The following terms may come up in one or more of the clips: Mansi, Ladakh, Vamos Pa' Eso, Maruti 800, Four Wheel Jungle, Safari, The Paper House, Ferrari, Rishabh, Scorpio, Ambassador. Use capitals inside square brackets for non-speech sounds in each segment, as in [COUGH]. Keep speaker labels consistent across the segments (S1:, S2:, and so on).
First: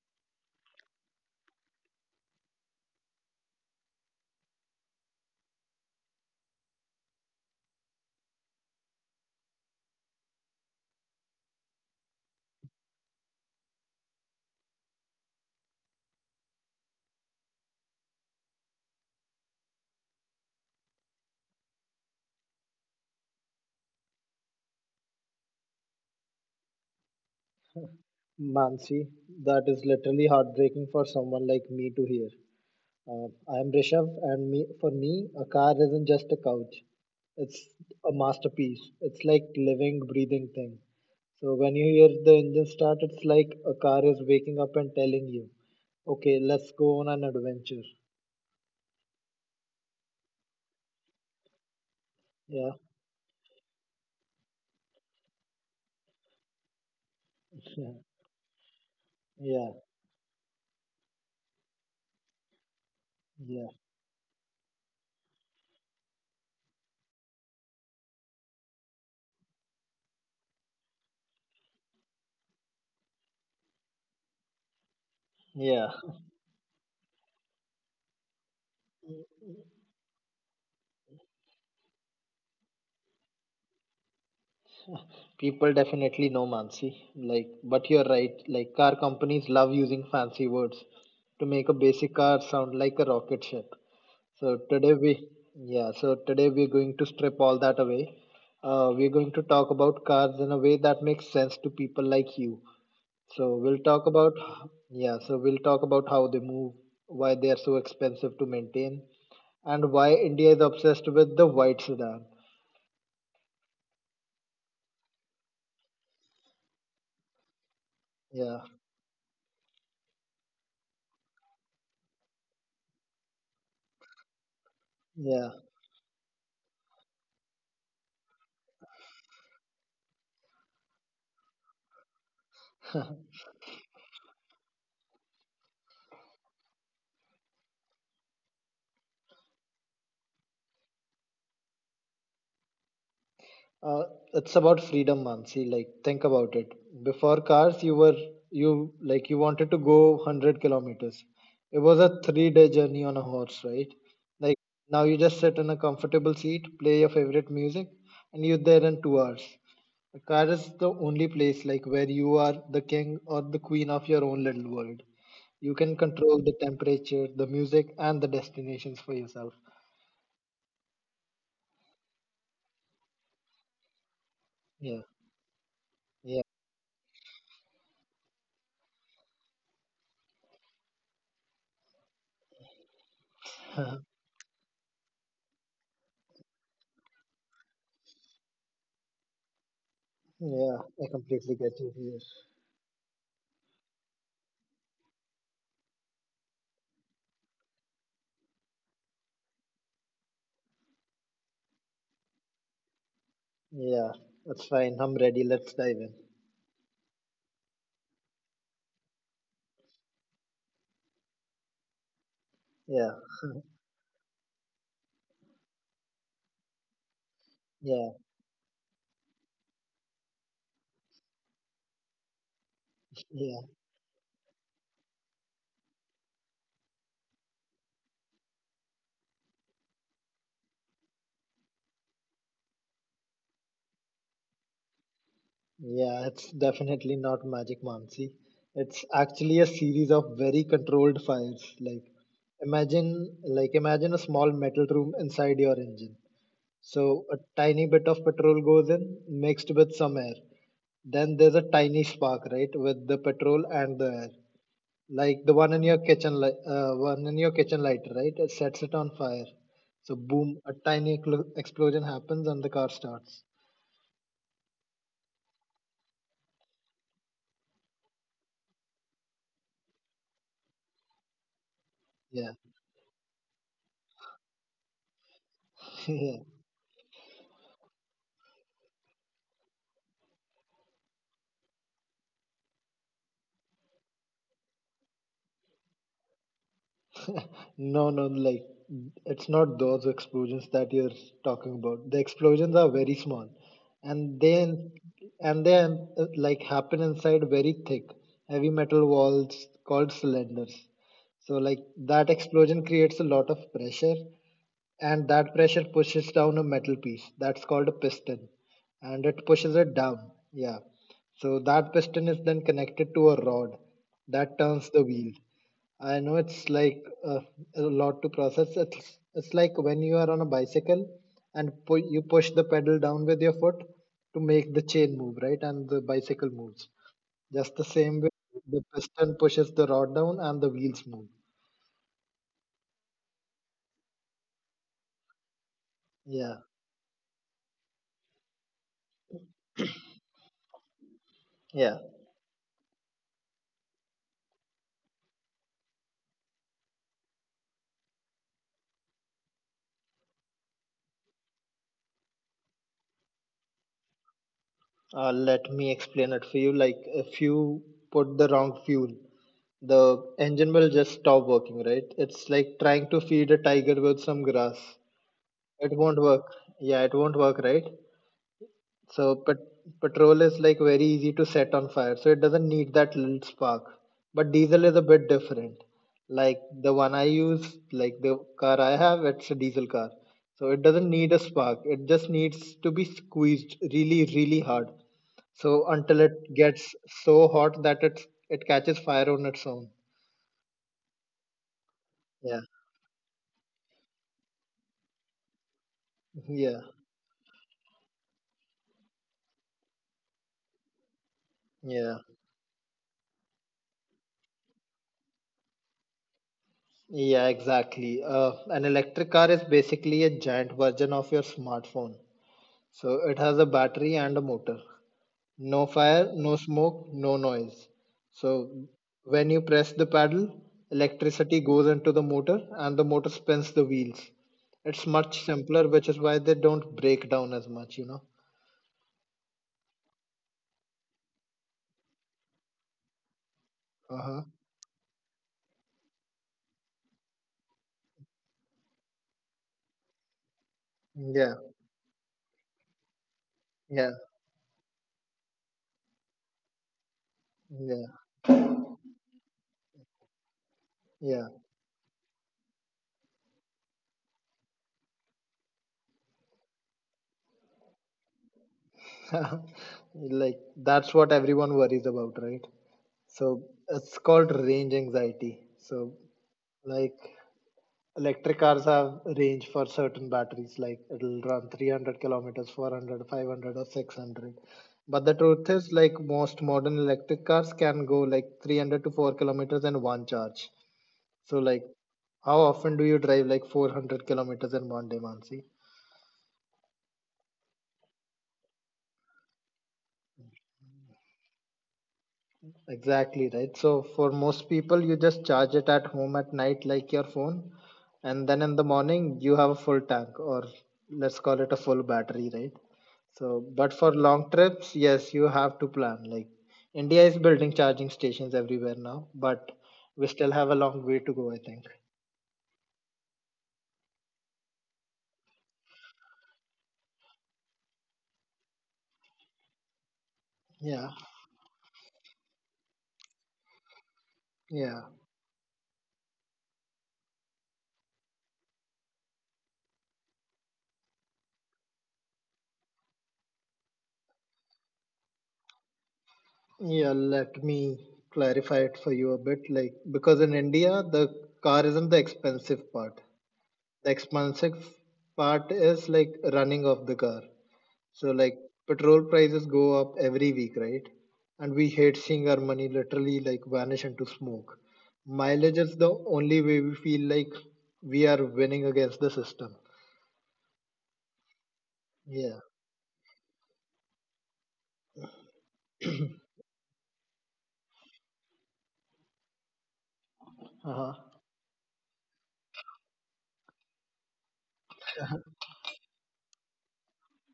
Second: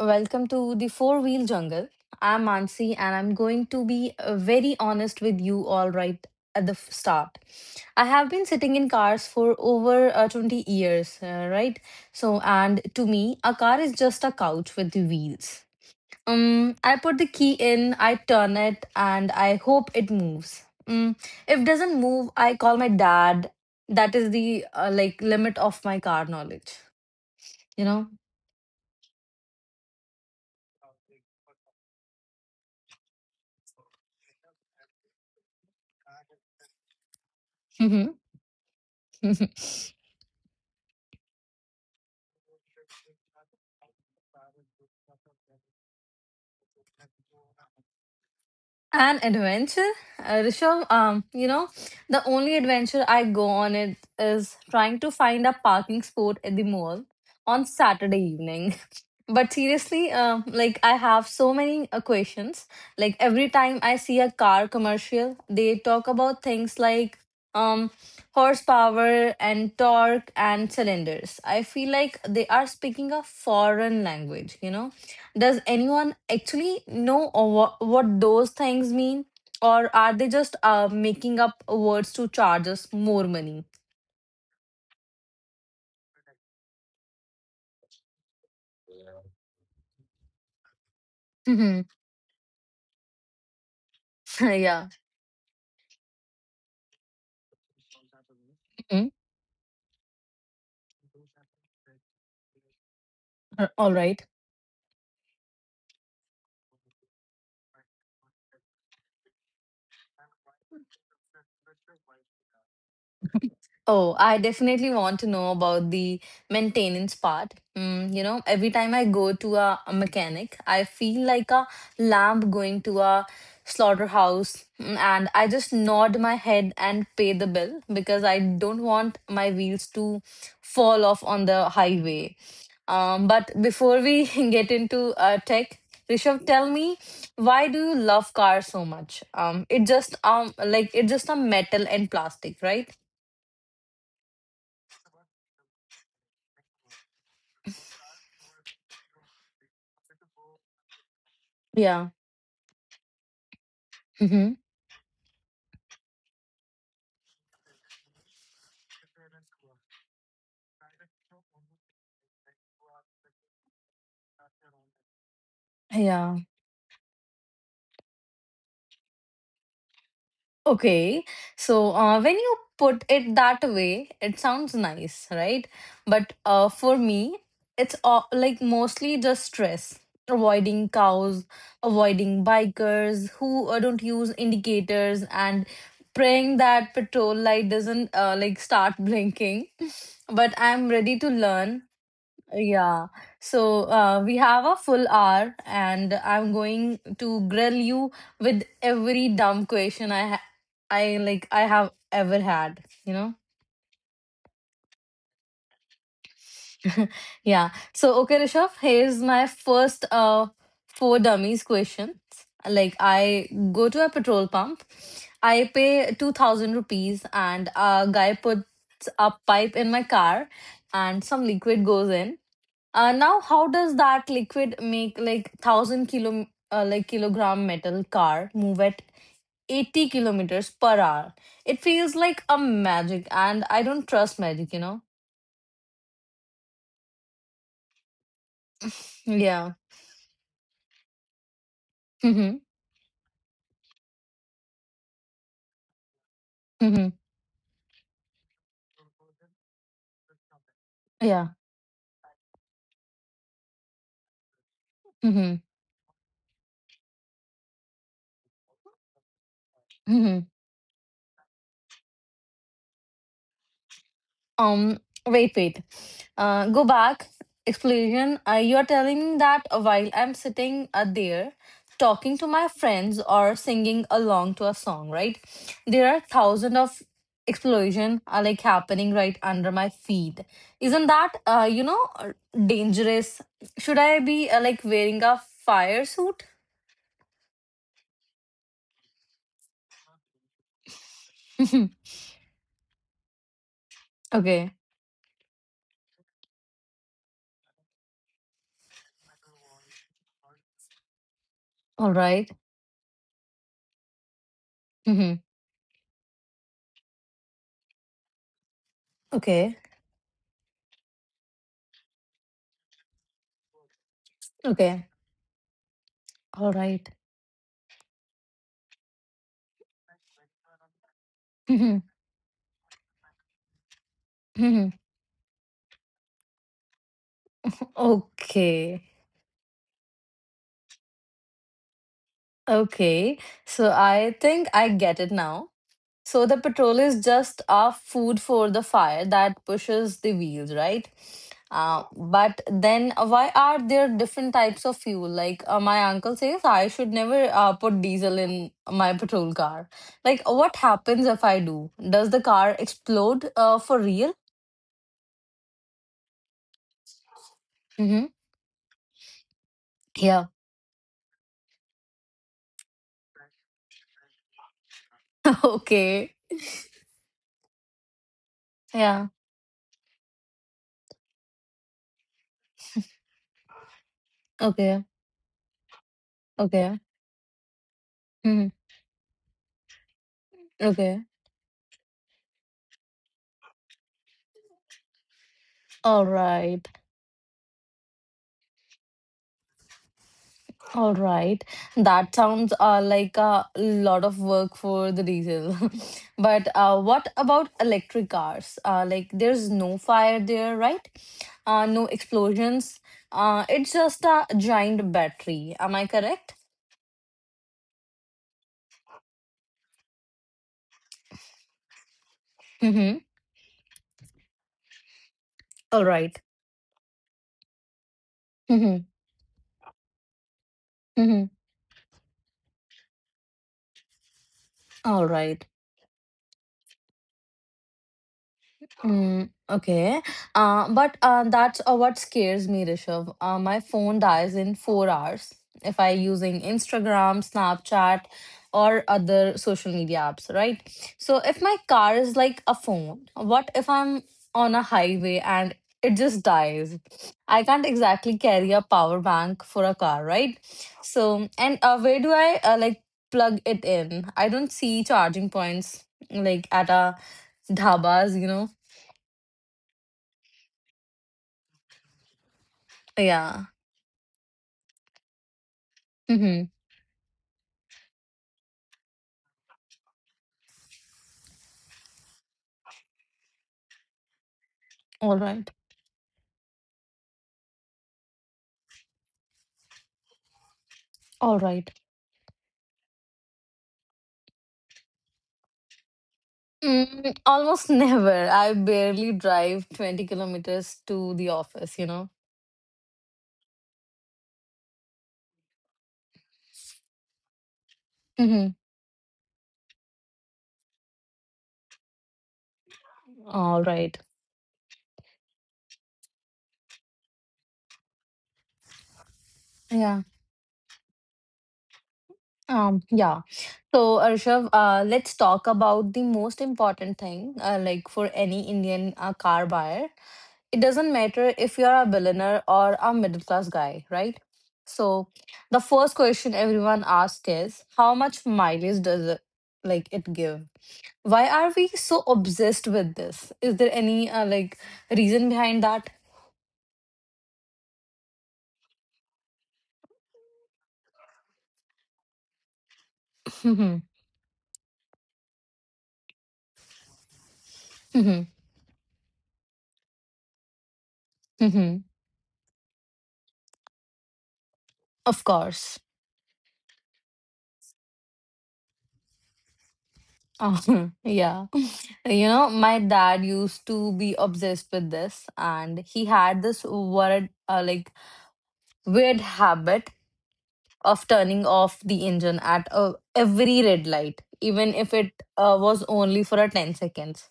S1: welcome to the Four Wheel Jungle. I'm Mansi and I'm going to be very honest with you all right at the start. I have been sitting in cars for over 20 years, right? And to me, a car is just a couch with the wheels. I put the key in, I turn it, and I hope it moves. If it doesn't move, I call my dad. That is the limit of my car knowledge, you know?
S2: Mansi, that is literally heartbreaking for someone like me to hear. Uh, I am Rishabh, and for me, a car isn't just a couch. It's a masterpiece. It's like
S1: [LAUGHS]
S2: living, breathing thing. So when you hear the engine start, it's like a car is waking up and telling you, "Okay, let's go on an adventure."
S1: An adventure, Rishabh. You know, the only
S2: Yeah,
S1: adventure I go on it is trying to find a parking spot at the mall on
S2: [LAUGHS] yeah,
S1: Saturday evening. [LAUGHS] But
S2: yeah,
S1: seriously, like I have so many questions. Like every
S2: yeah.
S1: time I see a car commercial, they talk about things like um horsepower and torque and cylinders. I feel like they are speaking a foreign language. You know, does
S2: yeah.
S1: anyone actually know or what those things mean? Or are they just making up words to charge us more money?
S2: People definitely know Mansi. Like, but you're right. Like, car companies love using fancy words to make a
S1: Hmm.
S2: basic car sound like a rocket ship.
S1: [LAUGHS]
S2: So
S1: yeah.
S2: today we, yeah. So today we're going to strip all that away. We're
S1: Mhm.
S2: going to talk about cars in a way that makes sense to people like you. So we'll
S1: All
S2: talk
S1: right.
S2: about, yeah. So we'll talk about how they move, why they are so expensive to maintain, and why India is obsessed with the white sedan.
S1: Oh, I definitely want to know about the maintenance part. Mm, you know,
S2: Yeah,
S1: every time I go to a mechanic, I feel like a lamb going to a slaughterhouse. Mm, and I
S2: yeah.
S1: just nod my head and pay the bill because I don't want my wheels to fall off on the highway. But before we [LAUGHS] get into tech, Rishabh, tell me, why do you love cars so much? It just it's just a metal and plastic, right?
S2: Uh, it's about freedom, Mansi. Like, think about it. Before cars, you were you like you wanted to go 100 kilometers. It was
S1: Yeah.
S2: a three-day journey on a horse, right?
S1: Mm-hmm.
S2: Like now, you just sit in a comfortable seat, play your favorite music, and you're there in 2 hours. A car is the only place like where you are the king or the queen of your own little world. You can control
S1: Yeah.
S2: the temperature, the music, and the destinations for yourself.
S1: Okay. So when you put it that way, it sounds
S2: Yeah,
S1: nice, right? But
S2: yeah,
S1: for me, it's mostly just stress. Avoiding cows, avoiding bikers who don't use indicators, and praying that patrol light doesn't start blinking. [LAUGHS] But
S2: yeah.
S1: I'm
S2: I
S1: ready to
S2: completely get
S1: learn.
S2: you here.
S1: Yeah. So we have a full hour, and I'm going to grill you with every dumb question I ha- I like I have ever had.
S2: Yeah, that's fine. I'm ready. Let's dive in.
S1: Yeah. So okay, Rishabh, here's my first four dummies question. Like
S2: Yeah,
S1: I go to a petrol pump, I pay 2,000 rupees, and a
S2: yeah,
S1: guy puts a pipe in my car, and some liquid goes in. Now,
S2: yeah,
S1: how does that liquid make like thousand kilogram metal car move at 80 kilometers per hour? It feels like a magic, and I don't trust magic, you know?
S2: yeah. It's definitely not Magic Mansi. It's actually a
S1: Yeah.
S2: series of very controlled fires. Like,
S1: Mm-hmm.
S2: imagine, like, imagine a small metal room inside your engine.
S1: Mm-hmm.
S2: So a tiny bit of petrol goes in, mixed with some air. Then
S1: Yeah.
S2: there's a tiny spark, right, with the petrol and the air. Like the
S1: Mm-hmm.
S2: one in your kitchen, li- uh, one in your kitchen lighter, right? It sets it on fire. So
S1: Mm-hmm.
S2: boom, a tiny explosion happens and the car starts.
S1: Um, wait. Go back. Explosion. You are telling me that while I'm sitting there talking to
S2: Yeah,
S1: my friends or singing along to a song, right? There are
S2: [LAUGHS]
S1: thousands of explosion are like happening right under my feet. Isn't that dangerous? Should I be wearing a fire suit? [LAUGHS]
S2: No, no, it's not those explosions that you're talking
S1: Mhm.
S2: about. The explosions are very small, and
S1: Okay.
S2: then and then happen inside very thick heavy metal walls called cylinders. So like
S1: All
S2: that
S1: right.
S2: explosion creates a lot of pressure, and
S1: Mhm.
S2: that pressure pushes down a metal piece that's called a piston, and it pushes
S1: Okay.
S2: it down. Yeah. So that piston is then connected to a rod that turns the
S1: Okay.
S2: wheel. I know it's
S1: All
S2: like
S1: right.
S2: a lot to process. It's like when you are on a bicycle and
S1: Mhm.
S2: you push the pedal down with your foot to make the
S1: Mhm.
S2: chain move, right? And the bicycle moves. Just the same way the
S1: Okay.
S2: piston pushes the rod down and the wheels move.
S1: Okay, so I think I get it now. So
S2: Yeah,
S1: the petrol is just our food for the fire that pushes the wheels, right?
S2: yeah.
S1: But then why are there different types of fuel? Like my uncle says, I should never put diesel in my petrol car. Like what happens if I do? Does the car explode for real?
S2: Let me explain it for you. Like if you
S1: Mm-hmm.
S2: put the wrong fuel, the
S1: Yeah.
S2: engine will just stop working, right? It's like trying to feed a tiger with some grass.
S1: [LAUGHS]
S2: It won't
S1: Okay.
S2: work. Yeah, it won't work, right?
S1: Yeah.
S2: So petrol is like very easy to set on fire, so it doesn't need that little spark. But diesel is a
S1: Okay.
S2: bit different. Like the
S1: Okay.
S2: one I use, like the
S1: Hmm.
S2: car I have, it's a diesel car. So it doesn't
S1: Okay.
S2: need a spark. It just needs to be squeezed really, really hard. So until
S1: All
S2: it
S1: right.
S2: gets so hot that it catches fire on its own.
S1: All right. That
S2: Yeah.
S1: sounds like a lot of work for the diesel. [LAUGHS] But
S2: Yeah.
S1: what about electric cars? Like, there's no fire there, right? No
S2: Yeah.
S1: explosions. It's just a giant battery. Am I correct?
S2: Yeah, exactly. An electric car is basically a giant version of your smartphone.
S1: Mm-hmm.
S2: So it has a battery and a motor. No
S1: All
S2: fire,
S1: right.
S2: no smoke, no noise. So
S1: Mm-hmm.
S2: when you press the paddle,
S1: Mm-hmm.
S2: electricity goes into the motor and the motor spins the wheels. It's
S1: All
S2: much
S1: right.
S2: simpler, which is why they don't break down as much, you know.
S1: Mm, okay. But that's what scares me, Rishabh. My phone
S2: Uh-huh.
S1: dies in 4 hours if I using Instagram, Snapchat, or other social media apps, right? So
S2: Yeah,
S1: if my car is like a phone, what if
S2: yeah,
S1: I'm on a highway and it just dies? I can't
S2: yeah,
S1: exactly carry a power bank for a car, right?
S2: yeah.
S1: So, and where do I plug it in? I don't see charging points like at a dhabas, you know.
S2: [LAUGHS] Like that's what everyone worries about, right? So
S1: Yeah.
S2: it's called range anxiety. So
S1: Mhm.
S2: like electric cars have range for certain batteries, like it'll run 300 kilometers, 400, 500, or 600, but the
S1: All
S2: truth
S1: right.
S2: is, like, most modern electric cars can go like 300 to 4 kilometers in one charge. So
S1: All
S2: like
S1: right.
S2: how often do you drive like 400 kilometers in 1 day, Mansi?
S1: Mm, almost [LAUGHS] never. I barely drive 20 kilometers to the office, you know.
S2: Exactly right. So for most people, you just charge it at home at night, like your phone, and then
S1: Mhm.
S2: in the morning you have a full tank, or let's call it a full battery, right? So,
S1: All
S2: but for
S1: right.
S2: long trips, yes, you have to plan. Like India is building charging stations everywhere now, but
S1: Yeah.
S2: we still have a long way to go, I think.
S1: Yeah. So, Arshav, let's talk about the most important thing, for any Indian car buyer. It
S2: Yeah,
S1: doesn't matter if you're a billionaire or a middle class guy, right?
S2: yeah,
S1: So, the first question everyone asks is, how much mileage does it give? Why are we so obsessed with this? Is there any reason behind that? [LAUGHS]
S2: yeah. Let me clarify it for you a bit. Like, because in India, the car isn't the expensive part.
S1: Mhm,
S2: The expensive part is like running of the car. So
S1: mhm,
S2: like petrol prices go up every week, right? And we
S1: mhm.
S2: hate seeing our money literally like vanish into smoke.
S1: Of
S2: Mileage is
S1: course.
S2: the only way we feel like we are winning against the system.
S1: Uh, [LAUGHS] yeah. You
S2: yeah
S1: know, my dad used to be obsessed with this and he had this weird habit
S2: uh-huh.
S1: of turning off the engine at every red light, even if it was only for a 10 seconds.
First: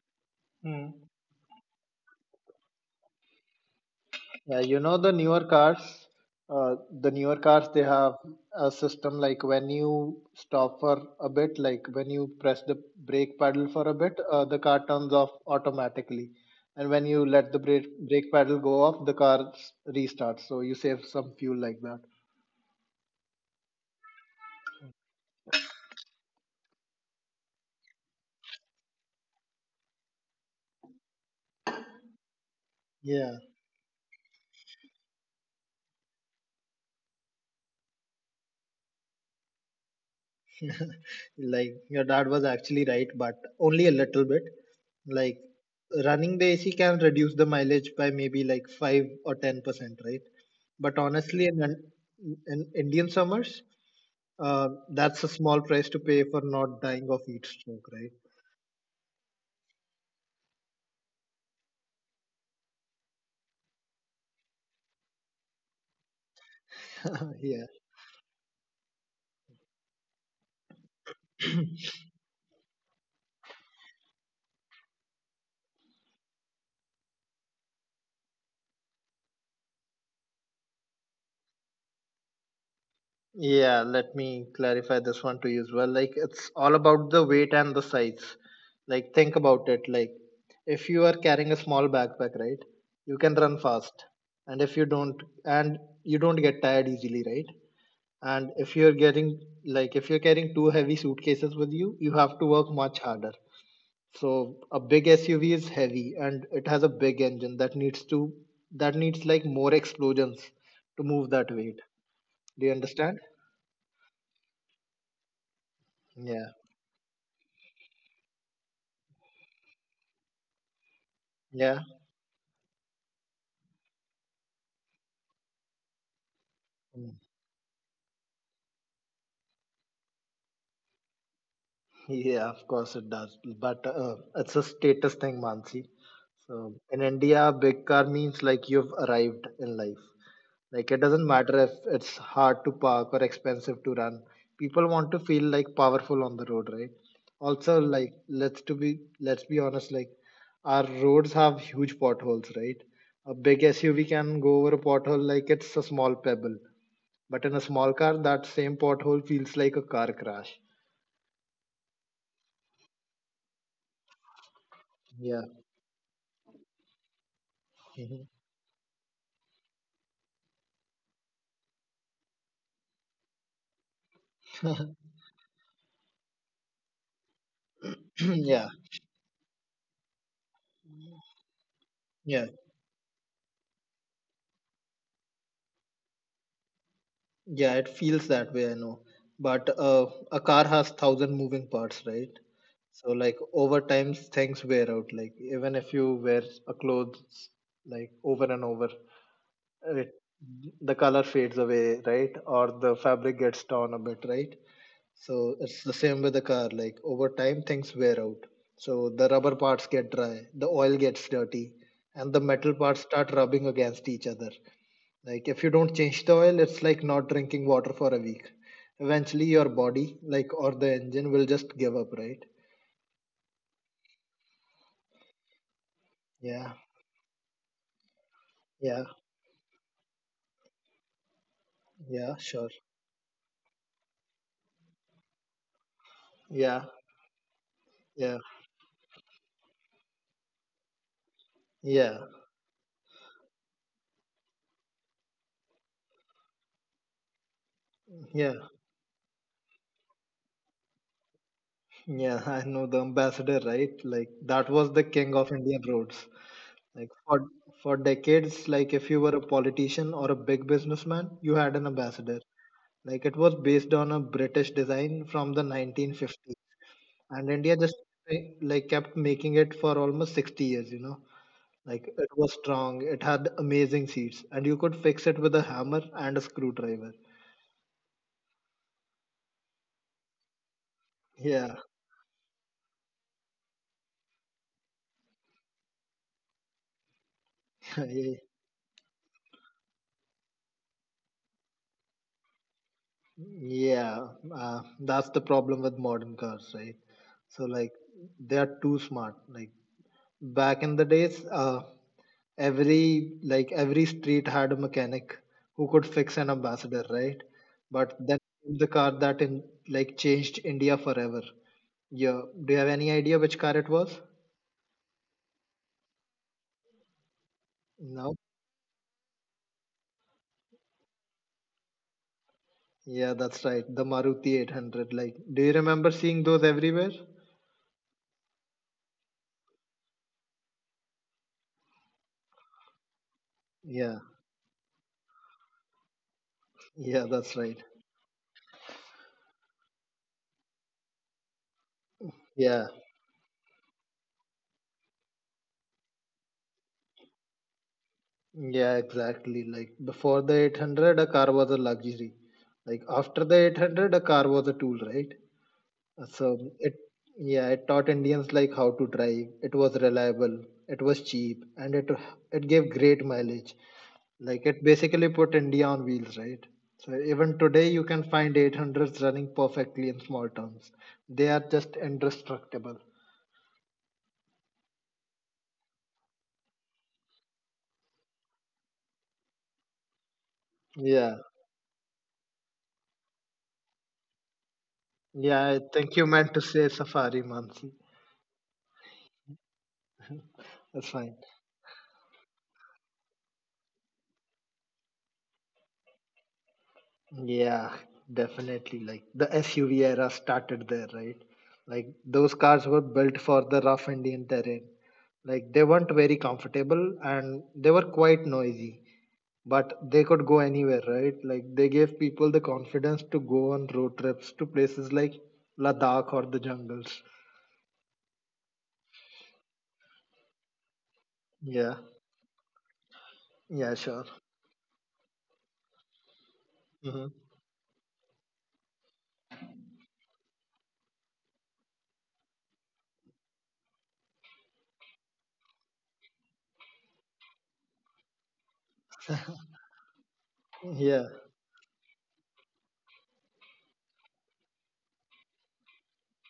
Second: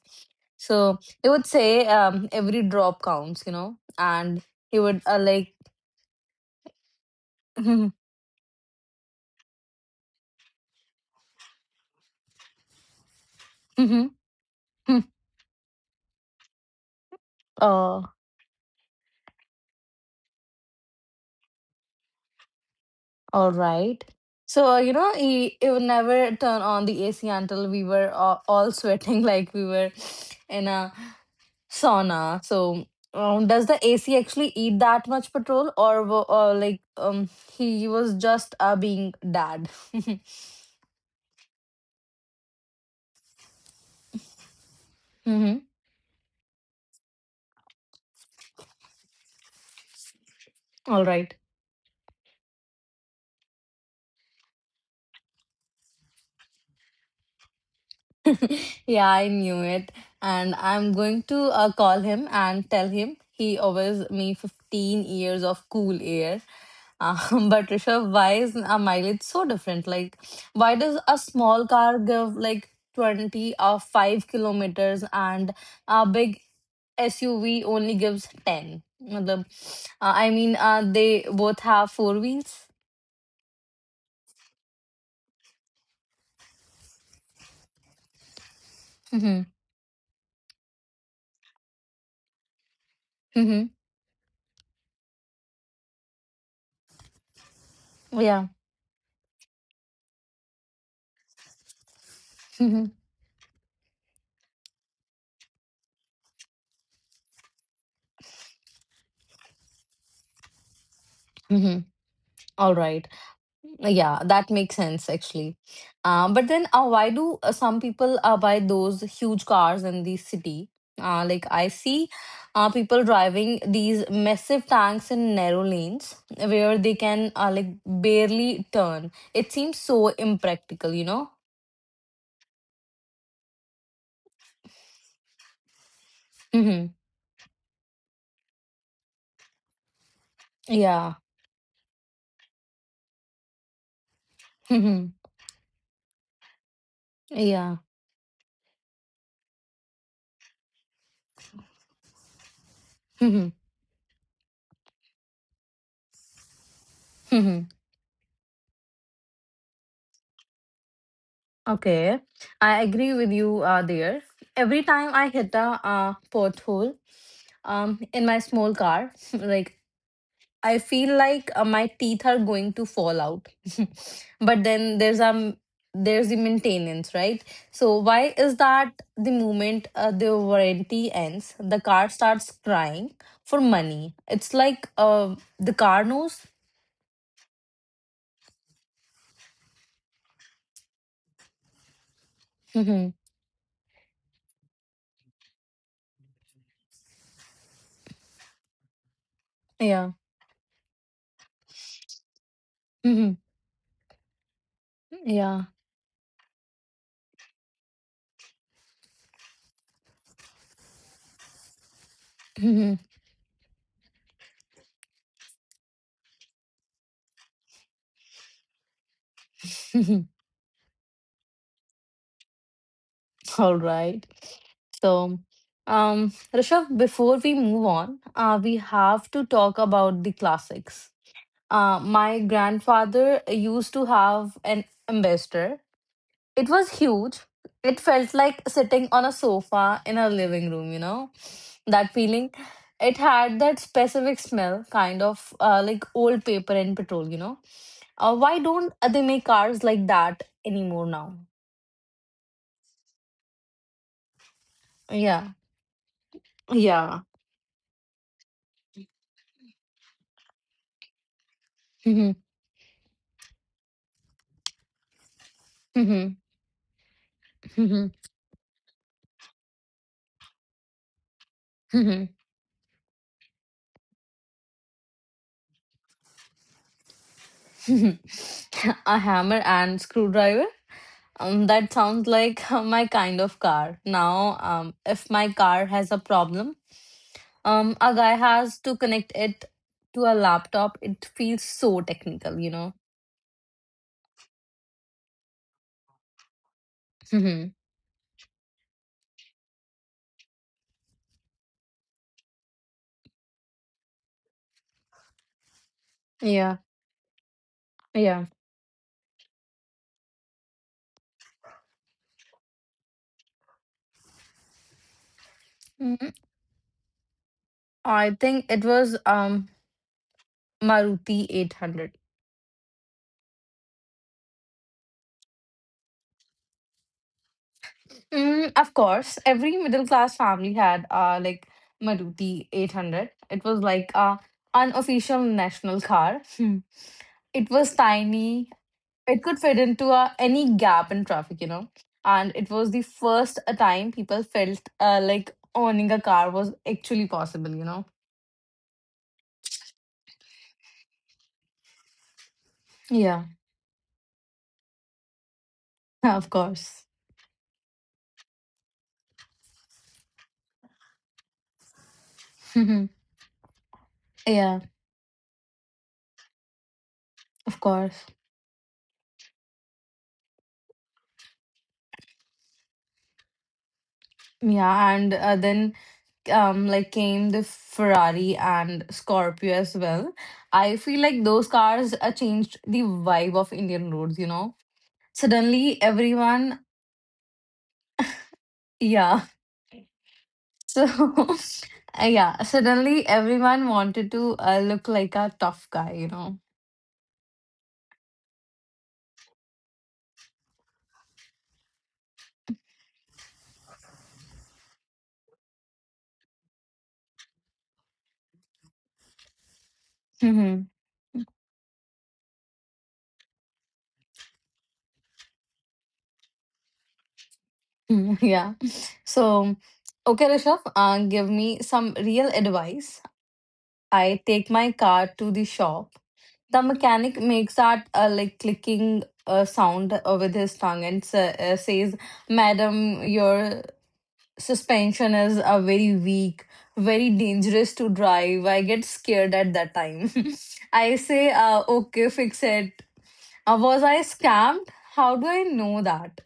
S2: Hmm.
S1: So he would say every drop counts, you know, and
S2: Yeah,
S1: he
S2: you know
S1: would
S2: uh, the newer cars they
S1: [LAUGHS]
S2: have a system like when you stop for a bit, like when you press the brake pedal for a
S1: Mm-hmm.
S2: bit, the car
S1: Hmm.
S2: turns off automatically, and when you let the brake
S1: Oh,
S2: brake pedal go off, the car restarts. So you save some fuel like that.
S1: all right. So, you know, he would never turn on the AC until we were all sweating [LAUGHS] like we were in a sauna. So,
S2: Yeah.
S1: does the AC actually eat that much petrol or he was just being dad? [LAUGHS]
S2: Like your dad was actually right, but only a little bit. Like
S1: Mm-hmm.
S2: running the AC can reduce the mileage by maybe like 5 or 10%, right? But
S1: All right.
S2: honestly, in Indian summers, that's a small price to pay for not dying of heat stroke, right?
S1: Yeah, I knew it. And I'm going to call him and tell him he owes me 15 years of cool air.
S2: [LAUGHS]
S1: [LAUGHS] But
S2: yeah.
S1: Rishabh, why is our mileage so different? Like, why does a small car give like 20 or 5 kilometers and a big SUV only gives 10? I mean, they both have four wheels.
S2: Yeah, let me clarify this one to you as well. Like, it's all about the weight and the size.
S1: [LAUGHS]
S2: Like, think
S1: Mm-hmm.
S2: about it. Like, if you are carrying a small backpack, right, you can run
S1: Mm-hmm.
S2: fast. And and you don't get tired easily, right?
S1: Yeah.
S2: And if you're carrying two heavy suitcases with you, you have to
S1: [LAUGHS]
S2: work
S1: Mm-hmm.
S2: much harder. So, a big SUV is heavy and it has a big engine that needs like more explosions to move that
S1: Mm-hmm.
S2: weight. Do you
S1: All right.
S2: understand?
S1: Yeah, that makes sense actually. But
S2: Yeah.
S1: then, why do some people buy those huge cars in the city? Like I
S2: Yeah.
S1: see people driving these massive tanks in narrow lanes where they
S2: Mm,
S1: can barely turn. It seems so impractical, you know?
S2: Yeah, of course it does. But it's a status thing, Mansi. So
S1: Mm-hmm.
S2: in India, big car means like you've arrived in life. Like it
S1: Yeah.
S2: doesn't matter if it's hard to park or expensive to run. People want
S1: Mm-hmm.
S2: to feel like powerful on the road, right?
S1: Yeah.
S2: Also, like let's be honest, like our roads have huge potholes, right? A
S1: Mm-hmm.
S2: big SUV can go over a pothole like it's a small pebble, but in a
S1: Mm-hmm.
S2: small car, that same pothole feels like a car crash.
S1: Okay, I agree with you there. Every time I
S2: Yeah.
S1: hit a pothole in my
S2: [LAUGHS]
S1: small car, [LAUGHS] like I feel like my teeth are going to fall out. [LAUGHS] But then there's the maintenance, right? So
S2: [CLEARS THROAT]
S1: why is
S2: yeah,
S1: that the moment the warranty ends, the car
S2: yeah,
S1: starts crying for money? It's like the car knows.
S2: yeah. It feels that way, I know. But a car has thousand moving parts, right? So
S1: Mhm.
S2: like over time, things wear out. Like even if you wear a clothes like over and over, it,
S1: Yeah.
S2: the color fades away, right? Or the fabric
S1: Mhm.
S2: gets torn a bit, right? So
S1: Yeah.
S2: it's the same with the car. Like over time, things wear out. So the rubber parts get dry, the oil gets dirty, and the metal
S1: Mhm.
S2: parts start rubbing against each other. Like if you don't change the oil, it's like not drinking water for a week. Eventually, your body,
S1: [LAUGHS]
S2: like or the engine, will just give up, right?
S1: All right. So,
S2: Yeah,
S1: Rishabh, before we move on, we
S2: yeah,
S1: have to talk about the classics.
S2: yeah,
S1: My
S2: sure.
S1: grandfather used to have an ambassador. It
S2: Yeah,
S1: was huge. It felt
S2: yeah,
S1: like sitting on a sofa in a living room, you know, that
S2: yeah,
S1: feeling. It had that specific smell, kind of like old paper and petrol, you know.
S2: yeah,
S1: Why don't they make cars like that anymore now?
S2: yeah. I know the ambassador, right? Like that was the king of
S1: Yeah.
S2: Indian roads. Like
S1: Yeah.
S2: for decades, like if you were a politician or a big businessman, you had an ambassador.
S1: [LAUGHS]
S2: Like it was based on a British design from the 1950s, and India just like kept making it for almost 60 years, you know. Like it was strong, it had amazing seats, and you could fix it with a hammer and a screwdriver.
S1: A hammer and screwdriver.
S2: Yeah
S1: That sounds like [LAUGHS] my kind of car. Now, if my car has a problem, a guy
S2: [LAUGHS]
S1: has to connect it to a laptop. It feels so technical, you know.
S2: yeah that's the problem with modern cars, right? So
S1: Mhm.
S2: like they are too smart. Like back in the days, every street had a mechanic who could fix an
S1: Yeah,
S2: ambassador, right? But then
S1: yeah.
S2: the car that in like changed India forever. Yeah. Do you have any idea which car it was?
S1: Mhm. I
S2: No.
S1: think it was Maruti 800.
S2: Yeah, that's right. The Maruti 800. Like, do you remember seeing those everywhere?
S1: Mm, of course, every middle class family had Maruti 800. It was like
S2: Yeah.
S1: a unofficial national car. Hmm.
S2: Yeah, that's
S1: It
S2: right.
S1: was tiny, it could fit into any gap in traffic, you know. And it
S2: Yeah.
S1: was the first time people felt owning a car was actually possible, you know.
S2: Yeah, exactly. Like, before the 800, a car was a luxury. Like, after
S1: Yeah,
S2: the 800, a car was a tool, right?
S1: [LAUGHS] of
S2: So it,
S1: course.
S2: yeah, it taught Indians like how to drive. It was reliable, it was cheap, and it gave
S1: Mhm.
S2: great mileage. Like it
S1: Yeah,
S2: basically put India on wheels, right? So even
S1: of
S2: today, you can
S1: course.
S2: find 800s running perfectly in small towns. They are just indestructible.
S1: Yeah, and then came the Ferrari and Scorpio as well. I feel
S2: Yeah,
S1: like those cars changed the vibe of Indian roads, you know.
S2: yeah. I
S1: Suddenly
S2: think you meant to
S1: everyone,
S2: say Safari, Mansi.
S1: yeah. [LAUGHS]
S2: That's
S1: So
S2: fine.
S1: uh, yeah, suddenly everyone wanted to look like a tough guy, you know.
S2: Yeah, definitely. Like the SUV era started there, right? Like those cars were built for the rough Indian terrain. Like they weren't very comfortable and they were quite noisy, but they could go
S1: Mhm.
S2: anywhere, right? Like they gave people the confidence to go on road trips to places like Ladakh or the jungles.
S1: Mm, [LAUGHS] yeah. So, okay, Rishabh, give me
S2: Yeah,
S1: some real advice.
S2: yeah, sure.
S1: I take my car to the shop. The
S2: hmm
S1: mechanic makes that clicking sound with his tongue and sa says, "Madam, your suspension is very weak, very dangerous to drive. I get scared at that time." [LAUGHS] I
S2: Yeah.
S1: say, okay, fix it. Was I scammed? How do I know that?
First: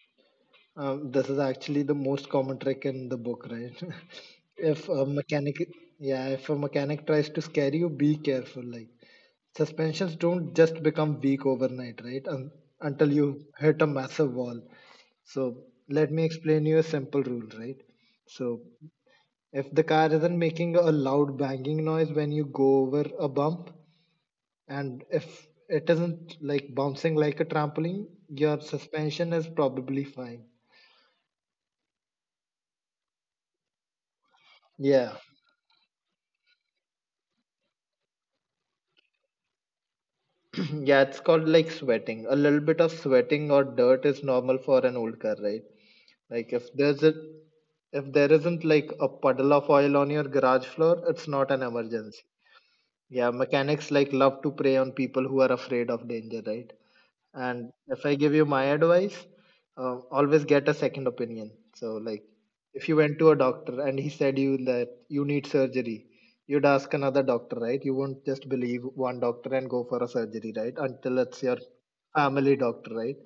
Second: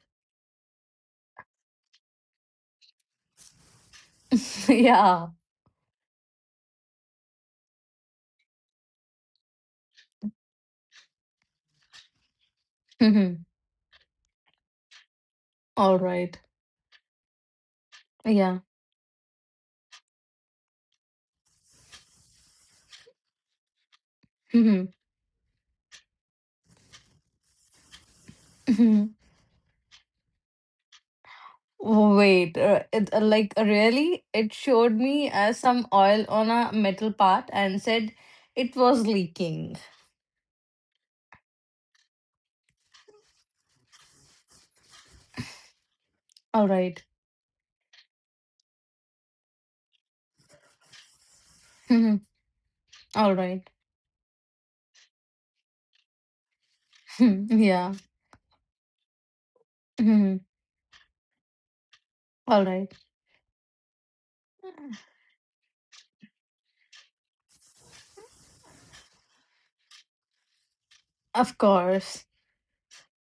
S2: This is actually the most common trick in the book, right? [LAUGHS]
S1: [LAUGHS]
S2: if a
S1: Yeah.
S2: mechanic, Yeah, if a mechanic tries to scare you, be careful. Like suspensions don't just become weak overnight, right? Until you
S1: Mhm.
S2: hit a massive wall. So
S1: All
S2: let me
S1: right.
S2: explain you a simple rule, right?
S1: Yeah.
S2: So if the car isn't making a loud banging noise when you go over a bump,
S1: Mhm.
S2: and if it isn't like bouncing like a trampoline, your
S1: Mhm.
S2: suspension is probably fine.
S1: Wait, it, like really? It showed
S2: Yeah,
S1: me some oil on a metal part and said it was leaking.
S2: yeah, it's called like sweating. A little bit of sweating or dirt is normal for an old car, right? Like
S1: All right.
S2: if there isn't like a puddle of oil on your garage floor, it's not an emergency.
S1: Mhm.
S2: Yeah,
S1: All right.
S2: mechanics like love to prey on people who are afraid of danger, right?
S1: [LAUGHS] Mhm.
S2: And
S1: Yeah.
S2: if I give you my advice,
S1: Mhm.
S2: always get a second opinion. So, like,
S1: All
S2: if
S1: right.
S2: you went to a doctor and he said you that you need surgery, you'd ask another doctor, right? You won't just believe one doctor and go for a surgery, right? Until it's your
S1: Of course.
S2: family doctor, right?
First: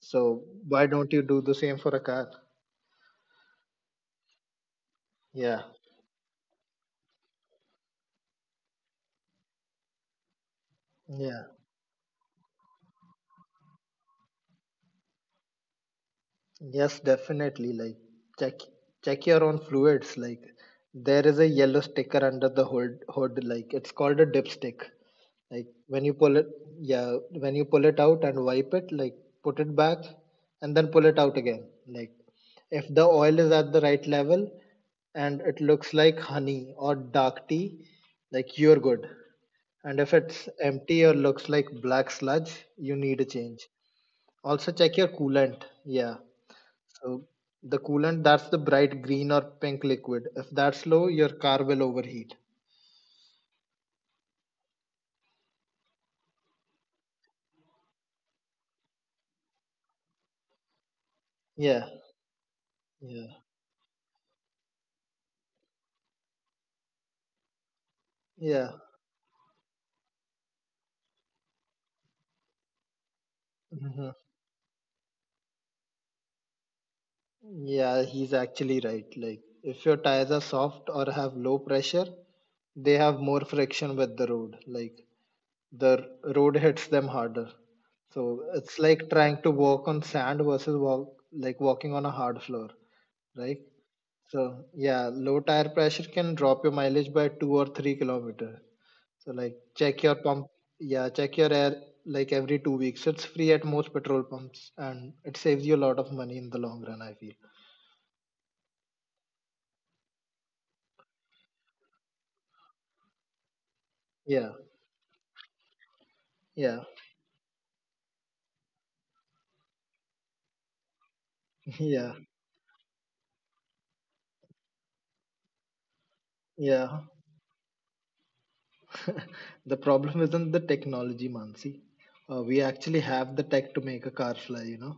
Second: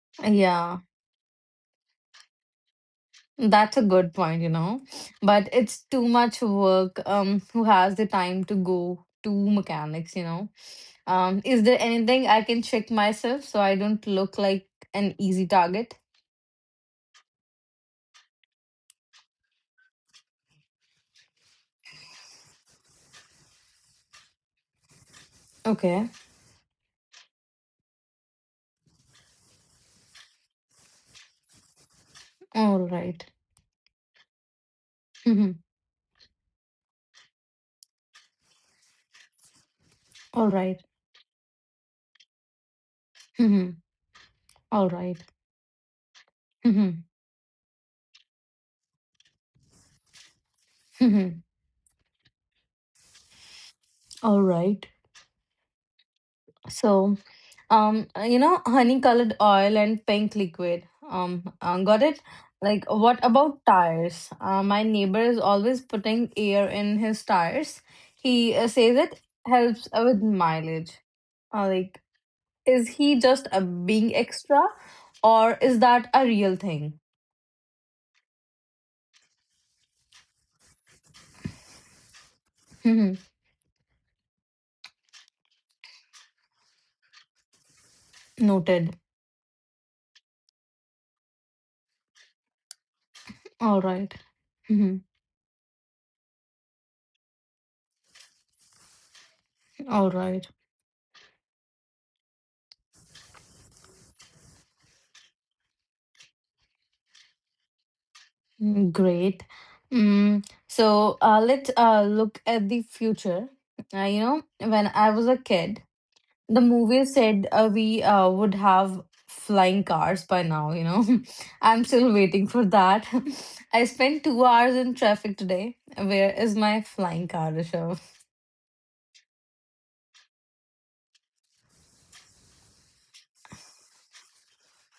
S2: So,
S1: Yeah.
S2: why don't you do the same for a car?
S1: That's a good point, you know. But
S2: Yeah,
S1: it's too much work. Who has the time to go to mechanics, you know?
S2: yeah.
S1: Is there anything I can check myself so I don't look like an easy target?
S2: Yes, definitely. Like check check your own fluids. Like there is a yellow sticker under the hood. Like it's called a dipstick. Like when
S1: Okay.
S2: you pull it, yeah, when you pull it out and wipe it, like put it back and then pull it out again. Like
S1: All
S2: if the
S1: right.
S2: oil is at the right level and
S1: Mhm.
S2: it looks like honey or dark tea, like you're good. And if
S1: All
S2: it's
S1: right.
S2: empty or looks like black sludge, you need a change.
S1: Mhm.
S2: Also
S1: All
S2: check your
S1: right.
S2: coolant. Yeah,
S1: Mhm.
S2: so the coolant, that's the bright green or pink liquid. If that's low, your
S1: Mhm.
S2: car will overheat.
S1: All right. So, you know, honey colored oil and pink liquid. Um,
S2: Yeah,
S1: got it? Like, what
S2: yeah,
S1: about tires? My neighbor is always putting air in his tires. He
S2: yeah.
S1: says it helps with mileage. Uh, like, Is he just a
S2: Hmm.
S1: being extra or is that a real thing?
S2: Yeah, he's actually right. Like, if your tires are soft or have low pressure, they
S1: Mhm.
S2: have more friction with the road. Like, the road hits them harder. So it's
S1: Noted.
S2: like trying to walk on sand versus walking on a hard floor, right?
S1: All right.
S2: So
S1: Mhm.
S2: yeah, low tire pressure can drop your mileage by 2 or 3 kilometers. So like check
S1: All
S2: your pump.
S1: right.
S2: Yeah, check your air like every 2 weeks. It's free at most petrol pumps and it saves you a lot of money in the long run, I feel.
S1: Great. So let's look at the future. You know,
S2: Yeah,
S1: when I was a kid, the
S2: yeah,
S1: movie said we would have flying cars by now, you know. [LAUGHS]
S2: [LAUGHS]
S1: I'm still
S2: yeah,
S1: waiting for that. [LAUGHS] I spent 2 hours in traffic today. Where is my
S2: yeah.
S1: flying car, Rishabh?
S2: The problem isn't the technology, Mansi. We actually have the tech to make a car fly.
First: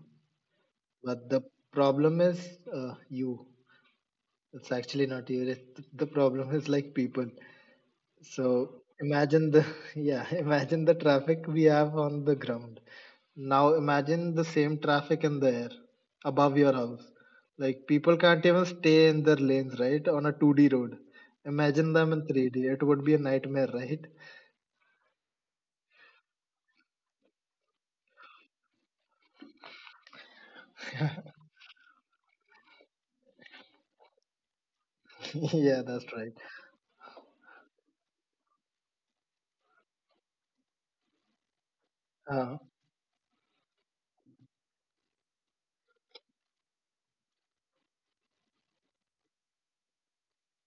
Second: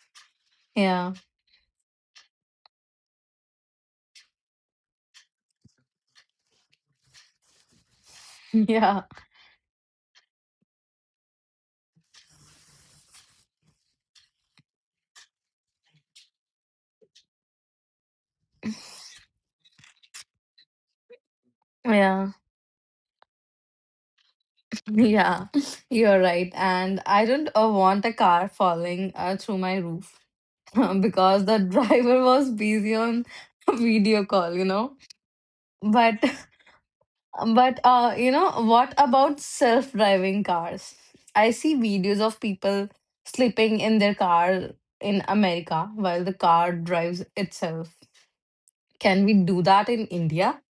S1: Yeah,
S2: But the problem is you. It's actually not you. The problem is like people.
S1: [LAUGHS]
S2: So
S1: yeah,
S2: imagine the [LAUGHS] yeah, imagine the traffic we have on the ground. Now imagine the same traffic in the air above your house. Like people can't even stay in their lanes, right? On a 2D road. Imagine them
S1: yeah.
S2: in 3D. It would be a nightmare, right?
S1: yeah. [LAUGHS] You're right. And I don't want a car falling through my roof [LAUGHS] because the driver was busy on [LAUGHS] video call, you know.
S2: [LAUGHS] yeah, that's
S1: But
S2: right.
S1: [LAUGHS] but you know, what about self-driving cars? I see videos of
S2: Uh,
S1: people sleeping in their car in America while the car drives itself. Can we do that in India?